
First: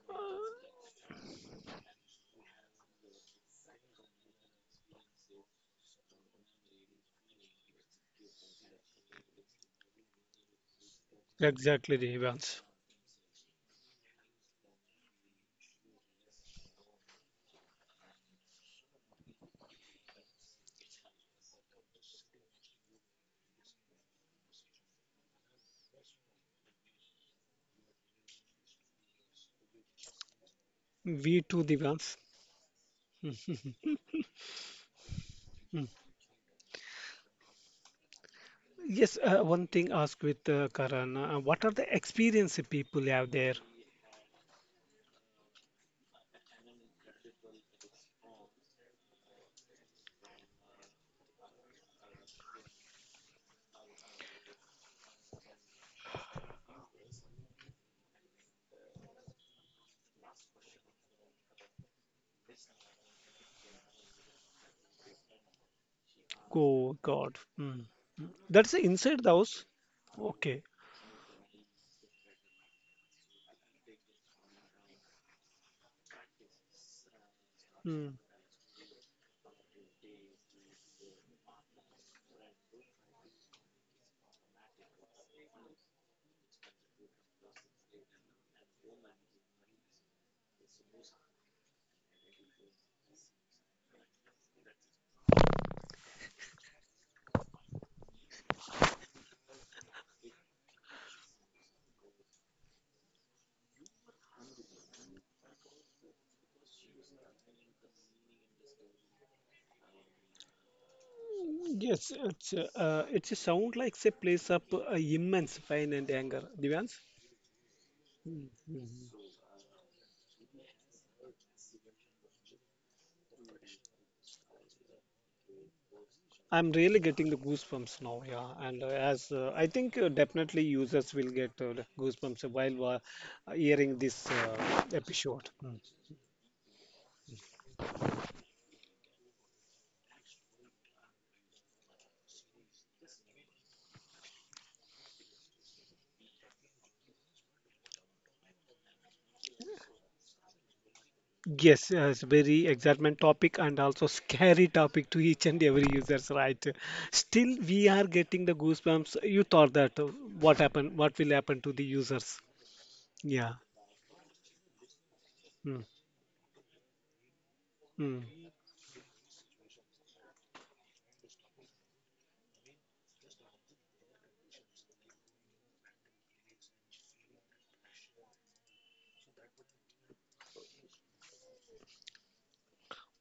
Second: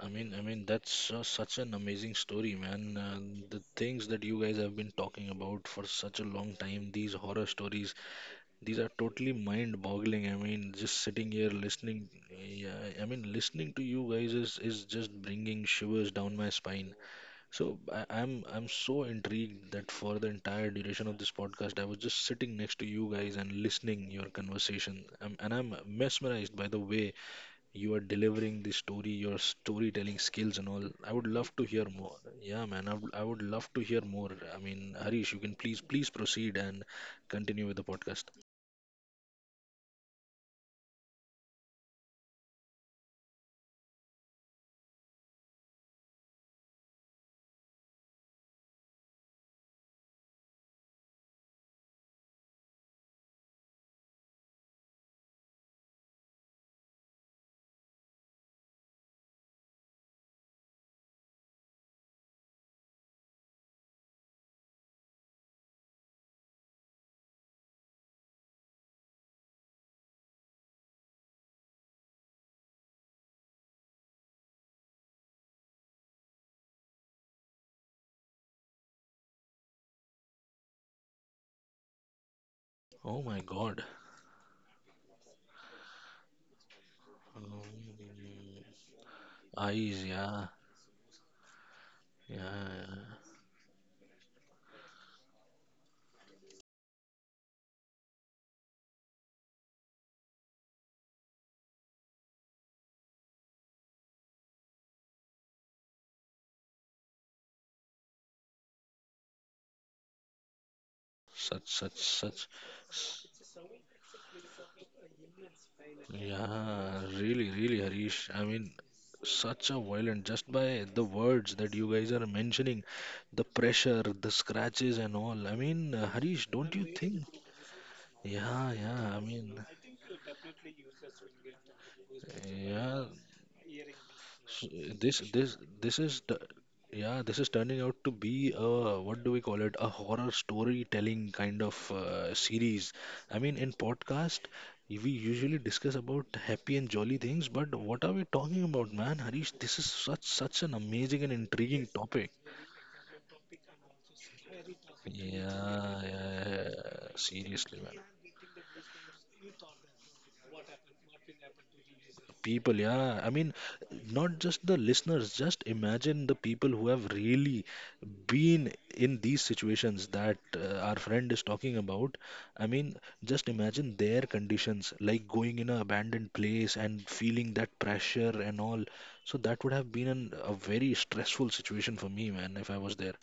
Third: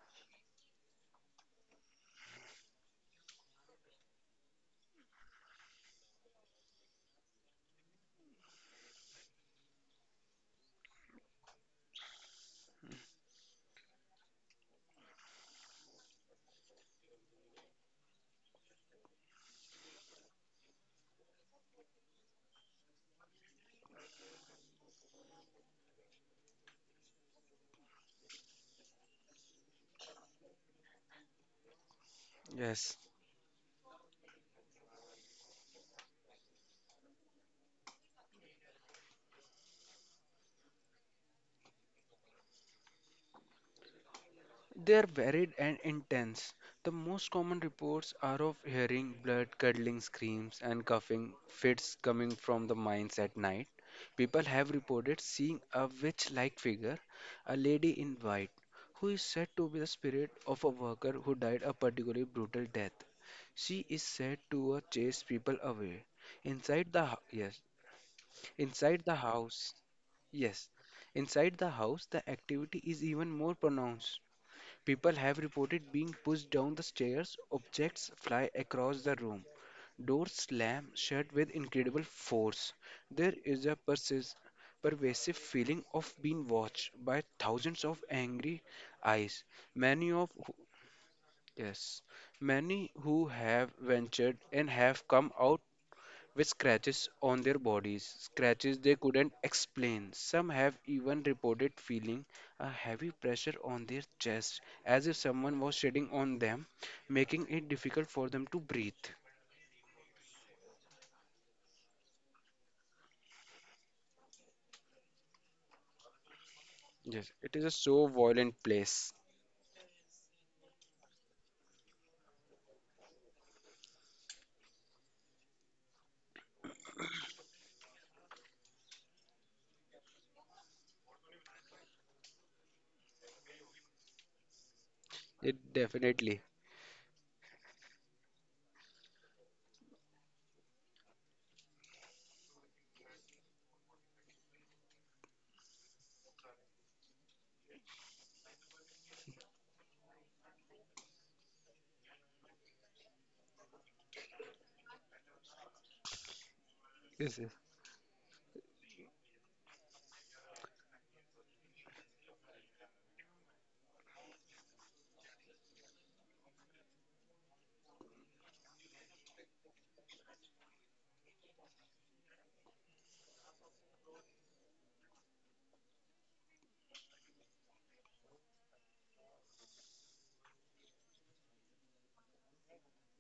Speaker 3: I mean, that's such an amazing story, man. And the things that you guys have been talking about for such a long time, these horror stories, these are totally mind-boggling. I mean, just sitting here
Speaker 1: Exactly,
Speaker 3: listening,
Speaker 1: Devans.
Speaker 3: yeah, I mean, listening to you guys is just bringing shivers down my spine. So I'm so intrigued that for the entire duration of this podcast, I was just sitting next to you guys and listening your conversation. And I'm mesmerized by the way you are delivering the story, your storytelling skills and all. I would
Speaker 1: We
Speaker 3: love to
Speaker 1: too,
Speaker 3: hear more.
Speaker 1: Devans.
Speaker 3: Yeah, man, I
Speaker 2: Yes.
Speaker 3: would, I would love to hear more. I mean, Harish, you can please proceed and continue with the podcast.
Speaker 1: Yes, one thing ask with Karan, what are the experience people have there?
Speaker 2: They're varied and intense. The most common reports are of hearing blood curdling screams and coughing fits coming from the mines at night. People have reported seeing a witch like figure, a lady in white, who is said to be the spirit of a worker who died a particularly brutal death. She is said to chase people away.
Speaker 1: Oh God,
Speaker 2: Yes,
Speaker 1: mm. Mm. That's
Speaker 2: inside the
Speaker 1: inside the house.
Speaker 2: house,
Speaker 1: Okay.
Speaker 2: yes, inside the house, the activity is even more pronounced. People have reported being pushed down the stairs,
Speaker 1: Mm.
Speaker 2: objects fly across the room, doors slam shut with incredible force.
Speaker 3: Oh
Speaker 2: There
Speaker 3: my
Speaker 2: is a
Speaker 3: God.
Speaker 2: pervasive feeling of being watched by
Speaker 3: Um,
Speaker 2: thousands of angry eyes,
Speaker 3: Eyes,
Speaker 2: many of
Speaker 3: yeah,
Speaker 2: who, yes, many
Speaker 3: yeah.
Speaker 2: who have ventured and have come out with scratches on their bodies, scratches they couldn't explain. Some have even reported feeling a heavy pressure on their chest as if someone was shedding on them, making it difficult for them to breathe.
Speaker 3: Such, such,
Speaker 1: Yes,
Speaker 3: such.
Speaker 1: it's a sound like say plays up immense pain and anger. Divans?
Speaker 3: Yeah,
Speaker 2: Yes,
Speaker 3: really,
Speaker 2: it is a
Speaker 3: really,
Speaker 2: so
Speaker 3: Harish. I
Speaker 2: violent
Speaker 3: mean,
Speaker 2: place.
Speaker 1: Mhm.
Speaker 3: such a violent, just by the words that you guys are mentioning, the pressure, the scratches, and all. I mean, Harish, don't
Speaker 1: I'm
Speaker 3: you
Speaker 1: really
Speaker 3: think?
Speaker 1: getting the goosebumps now, yeah.
Speaker 3: Yeah,
Speaker 1: And
Speaker 3: yeah. I
Speaker 1: as
Speaker 3: mean,
Speaker 1: I think definitely users will get the goosebumps while
Speaker 3: yeah.
Speaker 1: hearing this
Speaker 3: s- This,
Speaker 1: episode.
Speaker 3: this,
Speaker 2: It
Speaker 1: Hmm.
Speaker 3: this is the,
Speaker 2: definitely.
Speaker 3: yeah. This is turning out to be a, what do we call it? A horror storytelling kind of series. I mean, in podcast, we usually discuss about happy and jolly things, but what are we talking about, man? Harish, this is such an amazing and intriguing
Speaker 1: Yes, it's
Speaker 3: topic.
Speaker 1: very excitement topic and also scary
Speaker 3: Yeah,
Speaker 1: topic to each and every
Speaker 3: yeah, yeah.
Speaker 1: users, right?
Speaker 3: Yeah,
Speaker 2: Yes, yes.
Speaker 1: Still,
Speaker 3: seriously,
Speaker 1: we
Speaker 3: man.
Speaker 1: are getting the goosebumps. You thought that what happened, what will happen to the users?
Speaker 3: People, yeah, I mean,
Speaker 1: Yeah.
Speaker 3: not just the listeners, just
Speaker 1: Mm.
Speaker 3: imagine the people who have really
Speaker 1: Mm.
Speaker 3: been in these situations that our friend is talking about. I mean, just imagine their conditions, like going in an abandoned place and feeling that pressure and all. So that would have been a very stressful situation for me, man, if I was there.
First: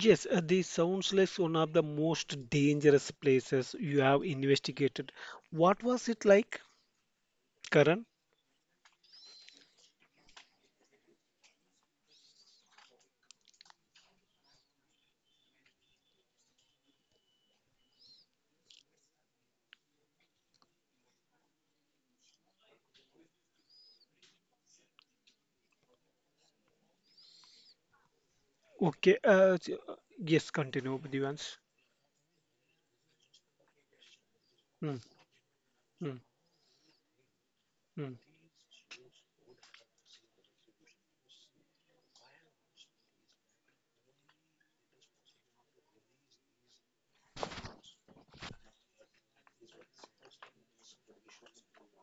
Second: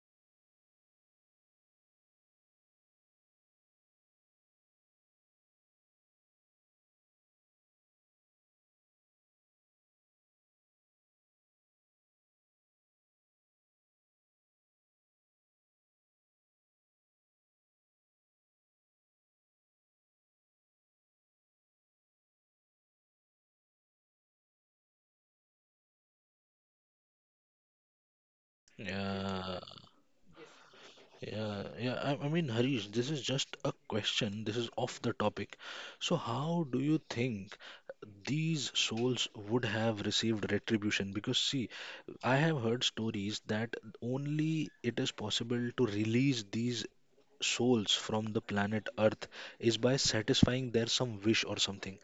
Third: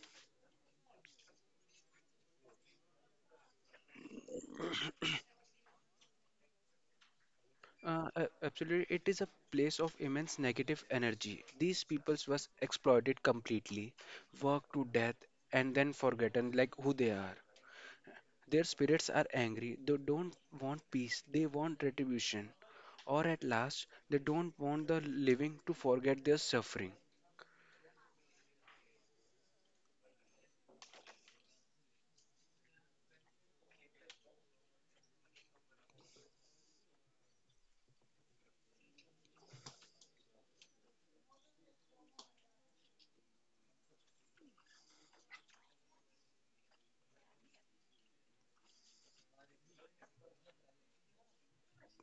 Speaker 1: Yes, this sounds like one of the most dangerous places you have investigated. What was it like, Karan?
Speaker 2: Absolutely, it is a place of immense negative energy. These peoples was exploited completely, worked to death, and then forgotten like who they are. Their spirits are angry. They don't want peace. They want retribution. Or at last, they don't want the living to forget their suffering.
Speaker 1: Okay.
Speaker 3: Yeah.
Speaker 1: Yes, continue, Divans.
Speaker 3: Yeah, yeah. I mean, Harish, this is just a question. This is off
Speaker 1: Mm.
Speaker 3: the topic. So
Speaker 1: Mm.
Speaker 3: how do you think
Speaker 1: Mm.
Speaker 3: these souls would have received retribution? Because, see, I have heard stories that only it is possible to release these souls from the planet Earth is by satisfying their some wish or something.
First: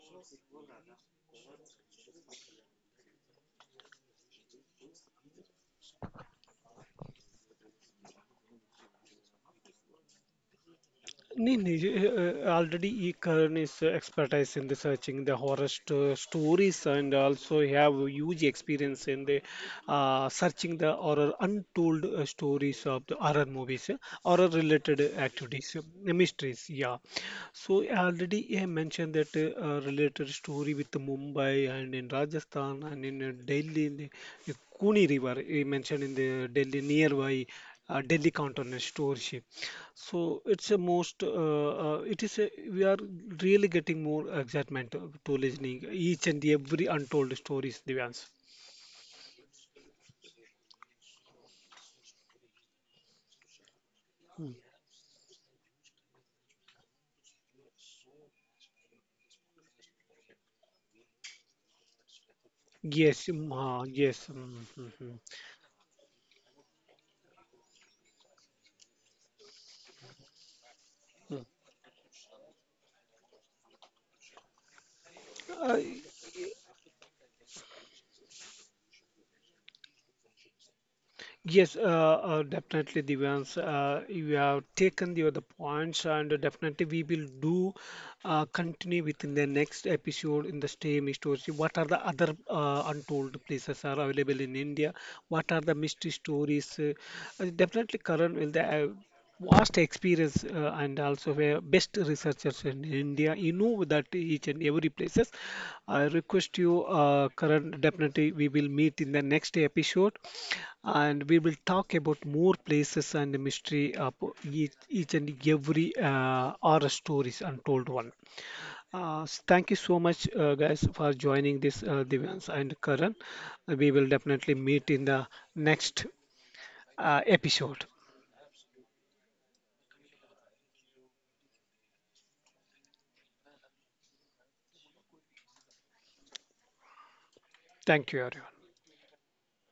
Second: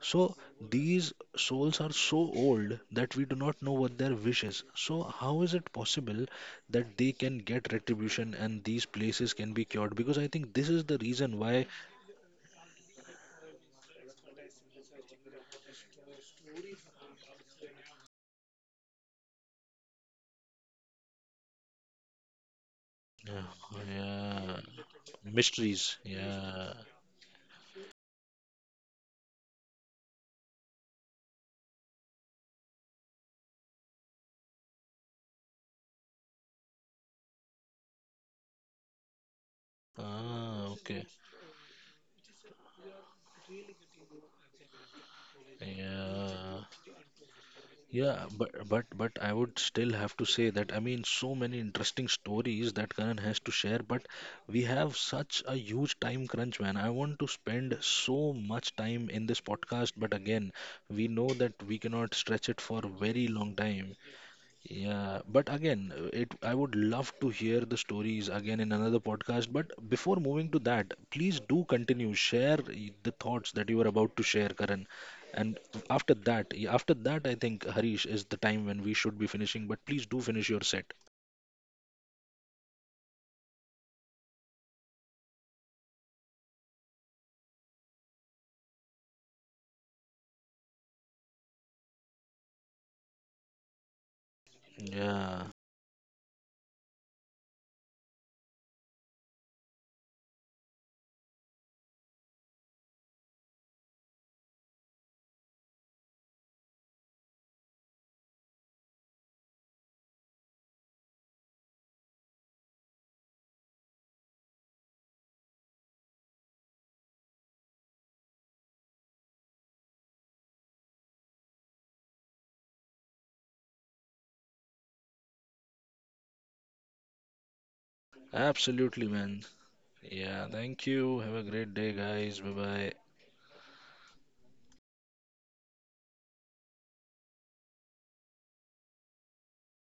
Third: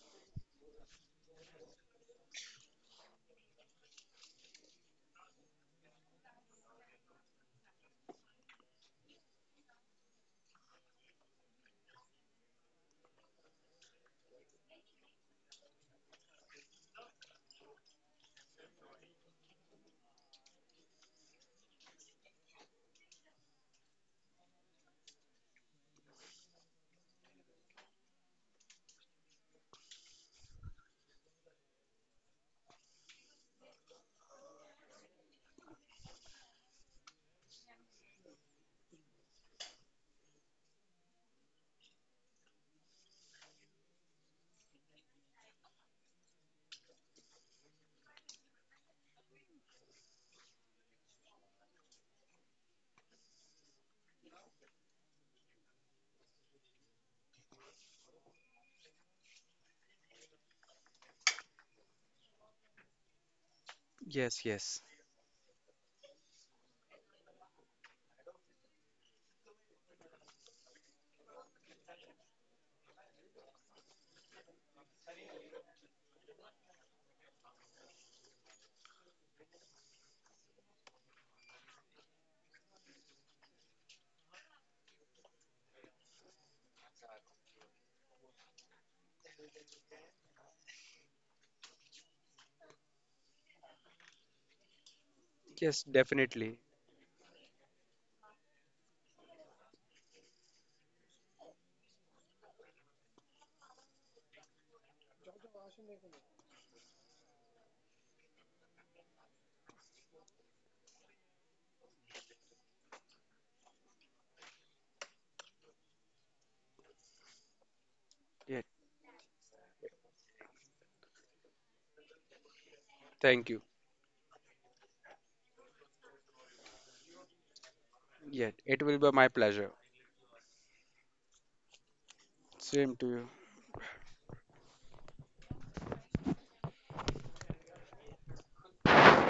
Speaker 3: So these souls are so old that we do not know what their wish is. So how is it possible that they can get retribution and these places can be cured? Because I think this is the reason
Speaker 1: नहीं
Speaker 3: why.
Speaker 1: नहीं already E. Karan is expertise in researching the horror stories and also he have huge experience in the searching the horror untold stories of the
Speaker 3: Yeah,
Speaker 1: horror movies, horror
Speaker 3: yeah.
Speaker 1: related activities,
Speaker 3: Mysteries.
Speaker 1: mysteries.
Speaker 3: Yeah.
Speaker 1: Yeah. So already I mentioned that related story with Mumbai and in Rajasthan and in Delhi, in the Kuni River. He mentioned in the Delhi nearby Delhi cantonment store ship. So
Speaker 3: Ah,
Speaker 1: it's a
Speaker 3: okay.
Speaker 1: most it is a, we are really getting more excitement to listening each and
Speaker 3: Yeah.
Speaker 1: every untold stories, Divyansh.
Speaker 3: Yeah, but I would still have to say that, I mean, so many interesting stories that Karan has to share, but
Speaker 1: Mm.
Speaker 3: we have such a huge time crunch, man. I want to spend so much time in this podcast, but again, we know that we cannot stretch it for a very
Speaker 1: Yes, mm,
Speaker 3: long time.
Speaker 1: yes.
Speaker 2: Yes,
Speaker 1: Mm,
Speaker 2: yes.
Speaker 1: mm,
Speaker 3: Yeah, but again, it I would love to hear the stories again in another podcast. But before moving to that,
Speaker 1: mm.
Speaker 3: please
Speaker 1: Mm.
Speaker 3: do continue, share the thoughts that you were about to share, Karan. And
Speaker 1: Uh,
Speaker 3: after that, yeah, after that, I think, Harish, is the time when we should be finishing. But please do finish your set.
Speaker 1: yes, definitely, Divyans. You have taken the other points, and definitely we will do continue within the next episode in the same stories. What are the other untold places are available in India?
Speaker 3: Yeah,
Speaker 1: What are the
Speaker 2: Yes,
Speaker 1: mystery
Speaker 2: definitely.
Speaker 1: stories? Definitely, Karan will the. Vast experience and also were best researchers in India. You know that each and every places. I request you, Karan, definitely we will meet in the next episode, and we will talk about more places and the mystery of each and every horror stories untold one.
Speaker 2: Yet,
Speaker 1: Thank you so much, guys, for joining this Divyans and Karan.
Speaker 2: thank you.
Speaker 1: We will definitely meet in the next episode.
Speaker 2: Yet, it will
Speaker 3: absolutely,
Speaker 2: be my
Speaker 3: man.
Speaker 2: pleasure.
Speaker 3: Yeah, thank you. Have a great day, guys. Bye bye.
Speaker 2: Same to you.
Speaker 1: Thank you, everyone.